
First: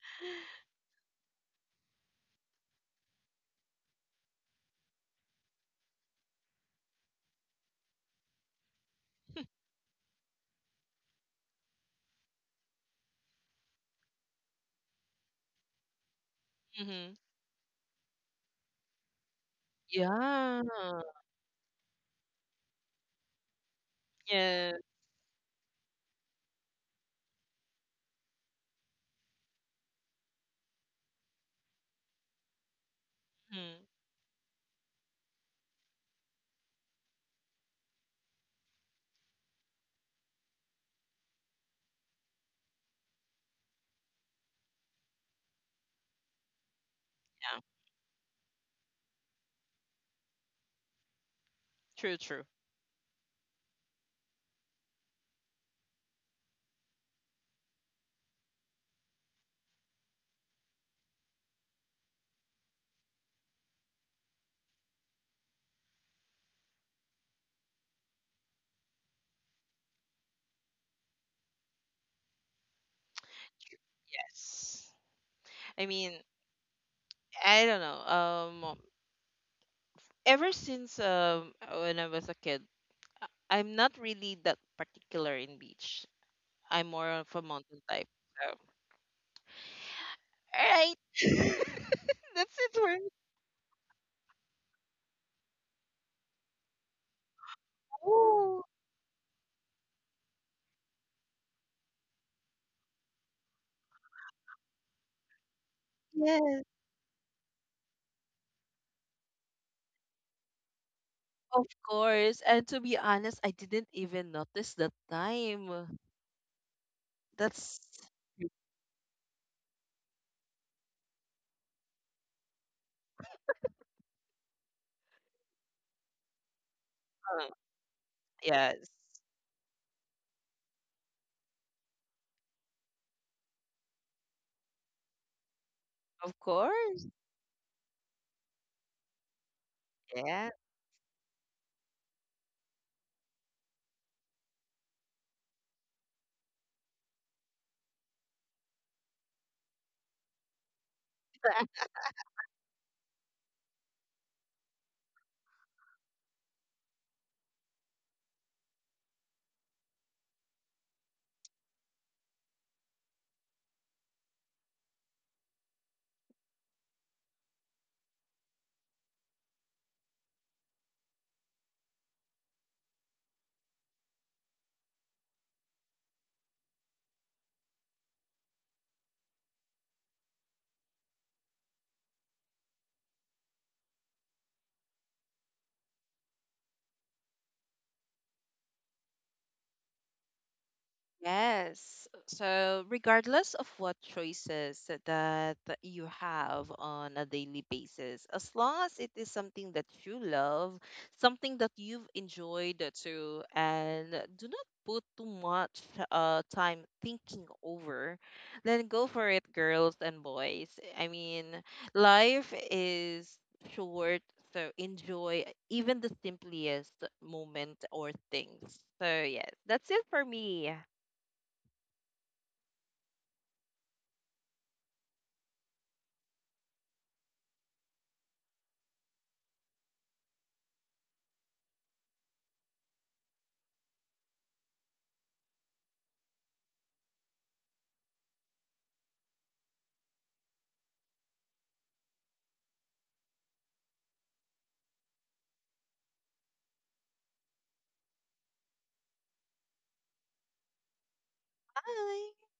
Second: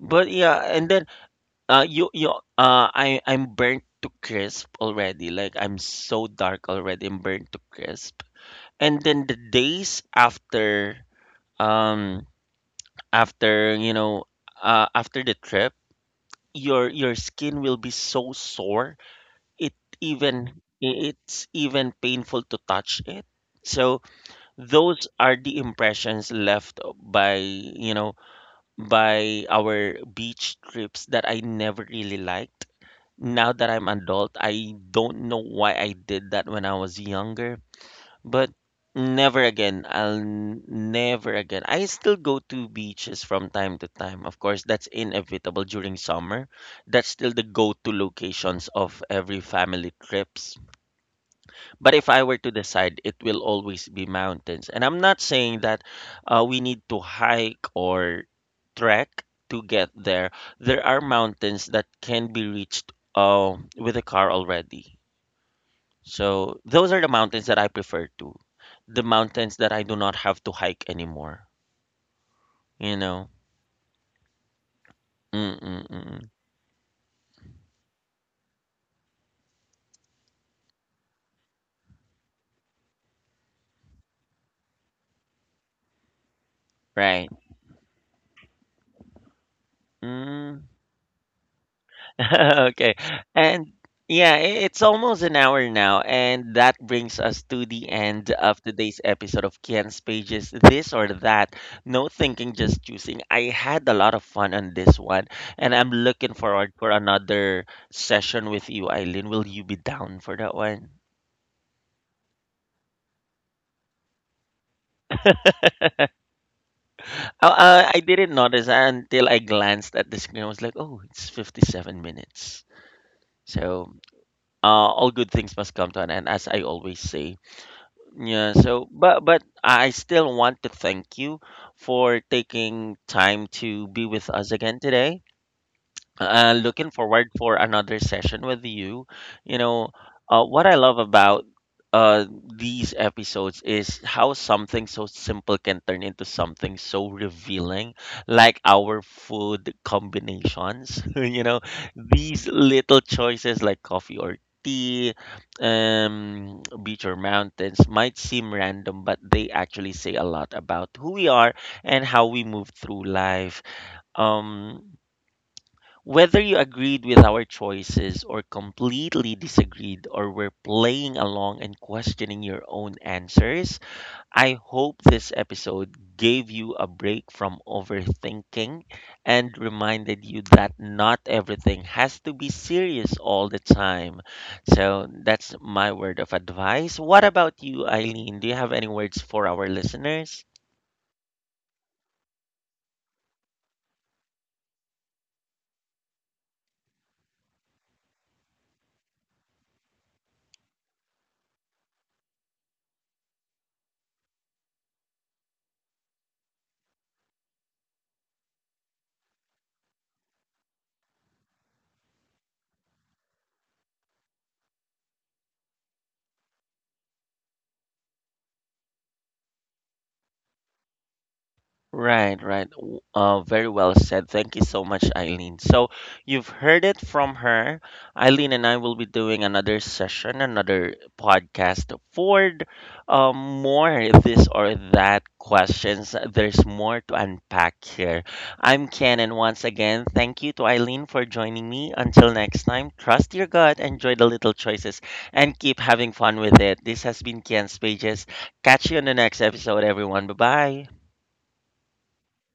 A: But yeah, and then you you I I'm burnt to crisp already. Like I'm so dark already. I'm burnt to crisp. And then the days after um after you know after the trip, your
B: Mm-hmm.
A: your skin will be so sore it even
B: Yeah.
A: it's even painful to touch it, so
B: Yeah.
A: those are the impressions left by you know by our beach trips that I never really liked. Now that
B: Mhm.
A: I'm adult, I don't know why I did that when I was younger. But never again. Never again. I still go to beaches from time to time, of course. That's inevitable during summer. That's still the
B: Yeah.
A: go-to locations of every family trips. But if
B: True.
A: I were
B: True.
A: to decide, it will always be mountains. And I'm not saying that we need to hike or trek to get there. There are mountains that can be reached with a car already. So those are the mountains that I prefer to. The mountains that I do not have to hike anymore. You know?
B: Yes. I mean,
A: Mm-mm-mm.
B: I don't know. Ever since when I was a kid, I'm not really that particular in beach. I'm more of
A: Right.
B: a mountain type. So, all
A: Mm.
B: right. That's it for
A: Okay.
B: me.
A: And yeah, it's almost an hour now, and that brings us to the end of
B: Oh,
A: today's episode of Kian's Pages, This or That. No thinking, just choosing. I had a lot of fun on this one, and I'm looking
B: yes.
A: forward for another session with you, Eileen. Will you be down for that one?
B: Of course. And to be honest, I didn't even notice the time.
A: Uh,
B: That's
A: I didn't notice until I glanced at the screen. I was like, oh, it's 57 minutes. So, uh, all good things must come to an end, as I always say.
B: uh,
A: Yeah,
B: yes.
A: so but I still want to thank you for taking time to be with us again today.
B: Of
A: Uh, looking
B: course.
A: forward for another session with you. You know,
B: Yeah.
A: what I love about uh, these episodes is how something so simple can turn into something so revealing, like our food combinations. You know, these little choices like coffee or tea, beach or mountains might seem random, but they actually say a lot about who we are and how we move through life. Um, Whether you agreed with our choices or completely disagreed or were playing along and questioning your own answers, I hope this episode gave you a break from overthinking and reminded you that not everything has to be serious all the time. So that's my word of advice. What about you, Eileen? Do you have any words for our listeners?
B: Yes. So, regardless of what choices that you have on a daily basis, as long as it is something that you love, something that you've enjoyed too, and do not put too much time thinking over, then go for it, girls and boys. I mean, life is short, so enjoy even the simplest moment or things. So, yes, that's it for me.
A: Right, right. Very well said. Thank you so much, Eileen. So you've heard it from her. Eileen and I will be doing another session, another podcast for um, more this or that questions. There's more to unpack here. I'm Ken, and once again, thank you to Eileen for joining me. Until next time, trust your gut, enjoy the little choices, and keep having fun with it. This has been Ken's Pages. Catch you on the next episode, everyone. Bye bye.
B: Bye.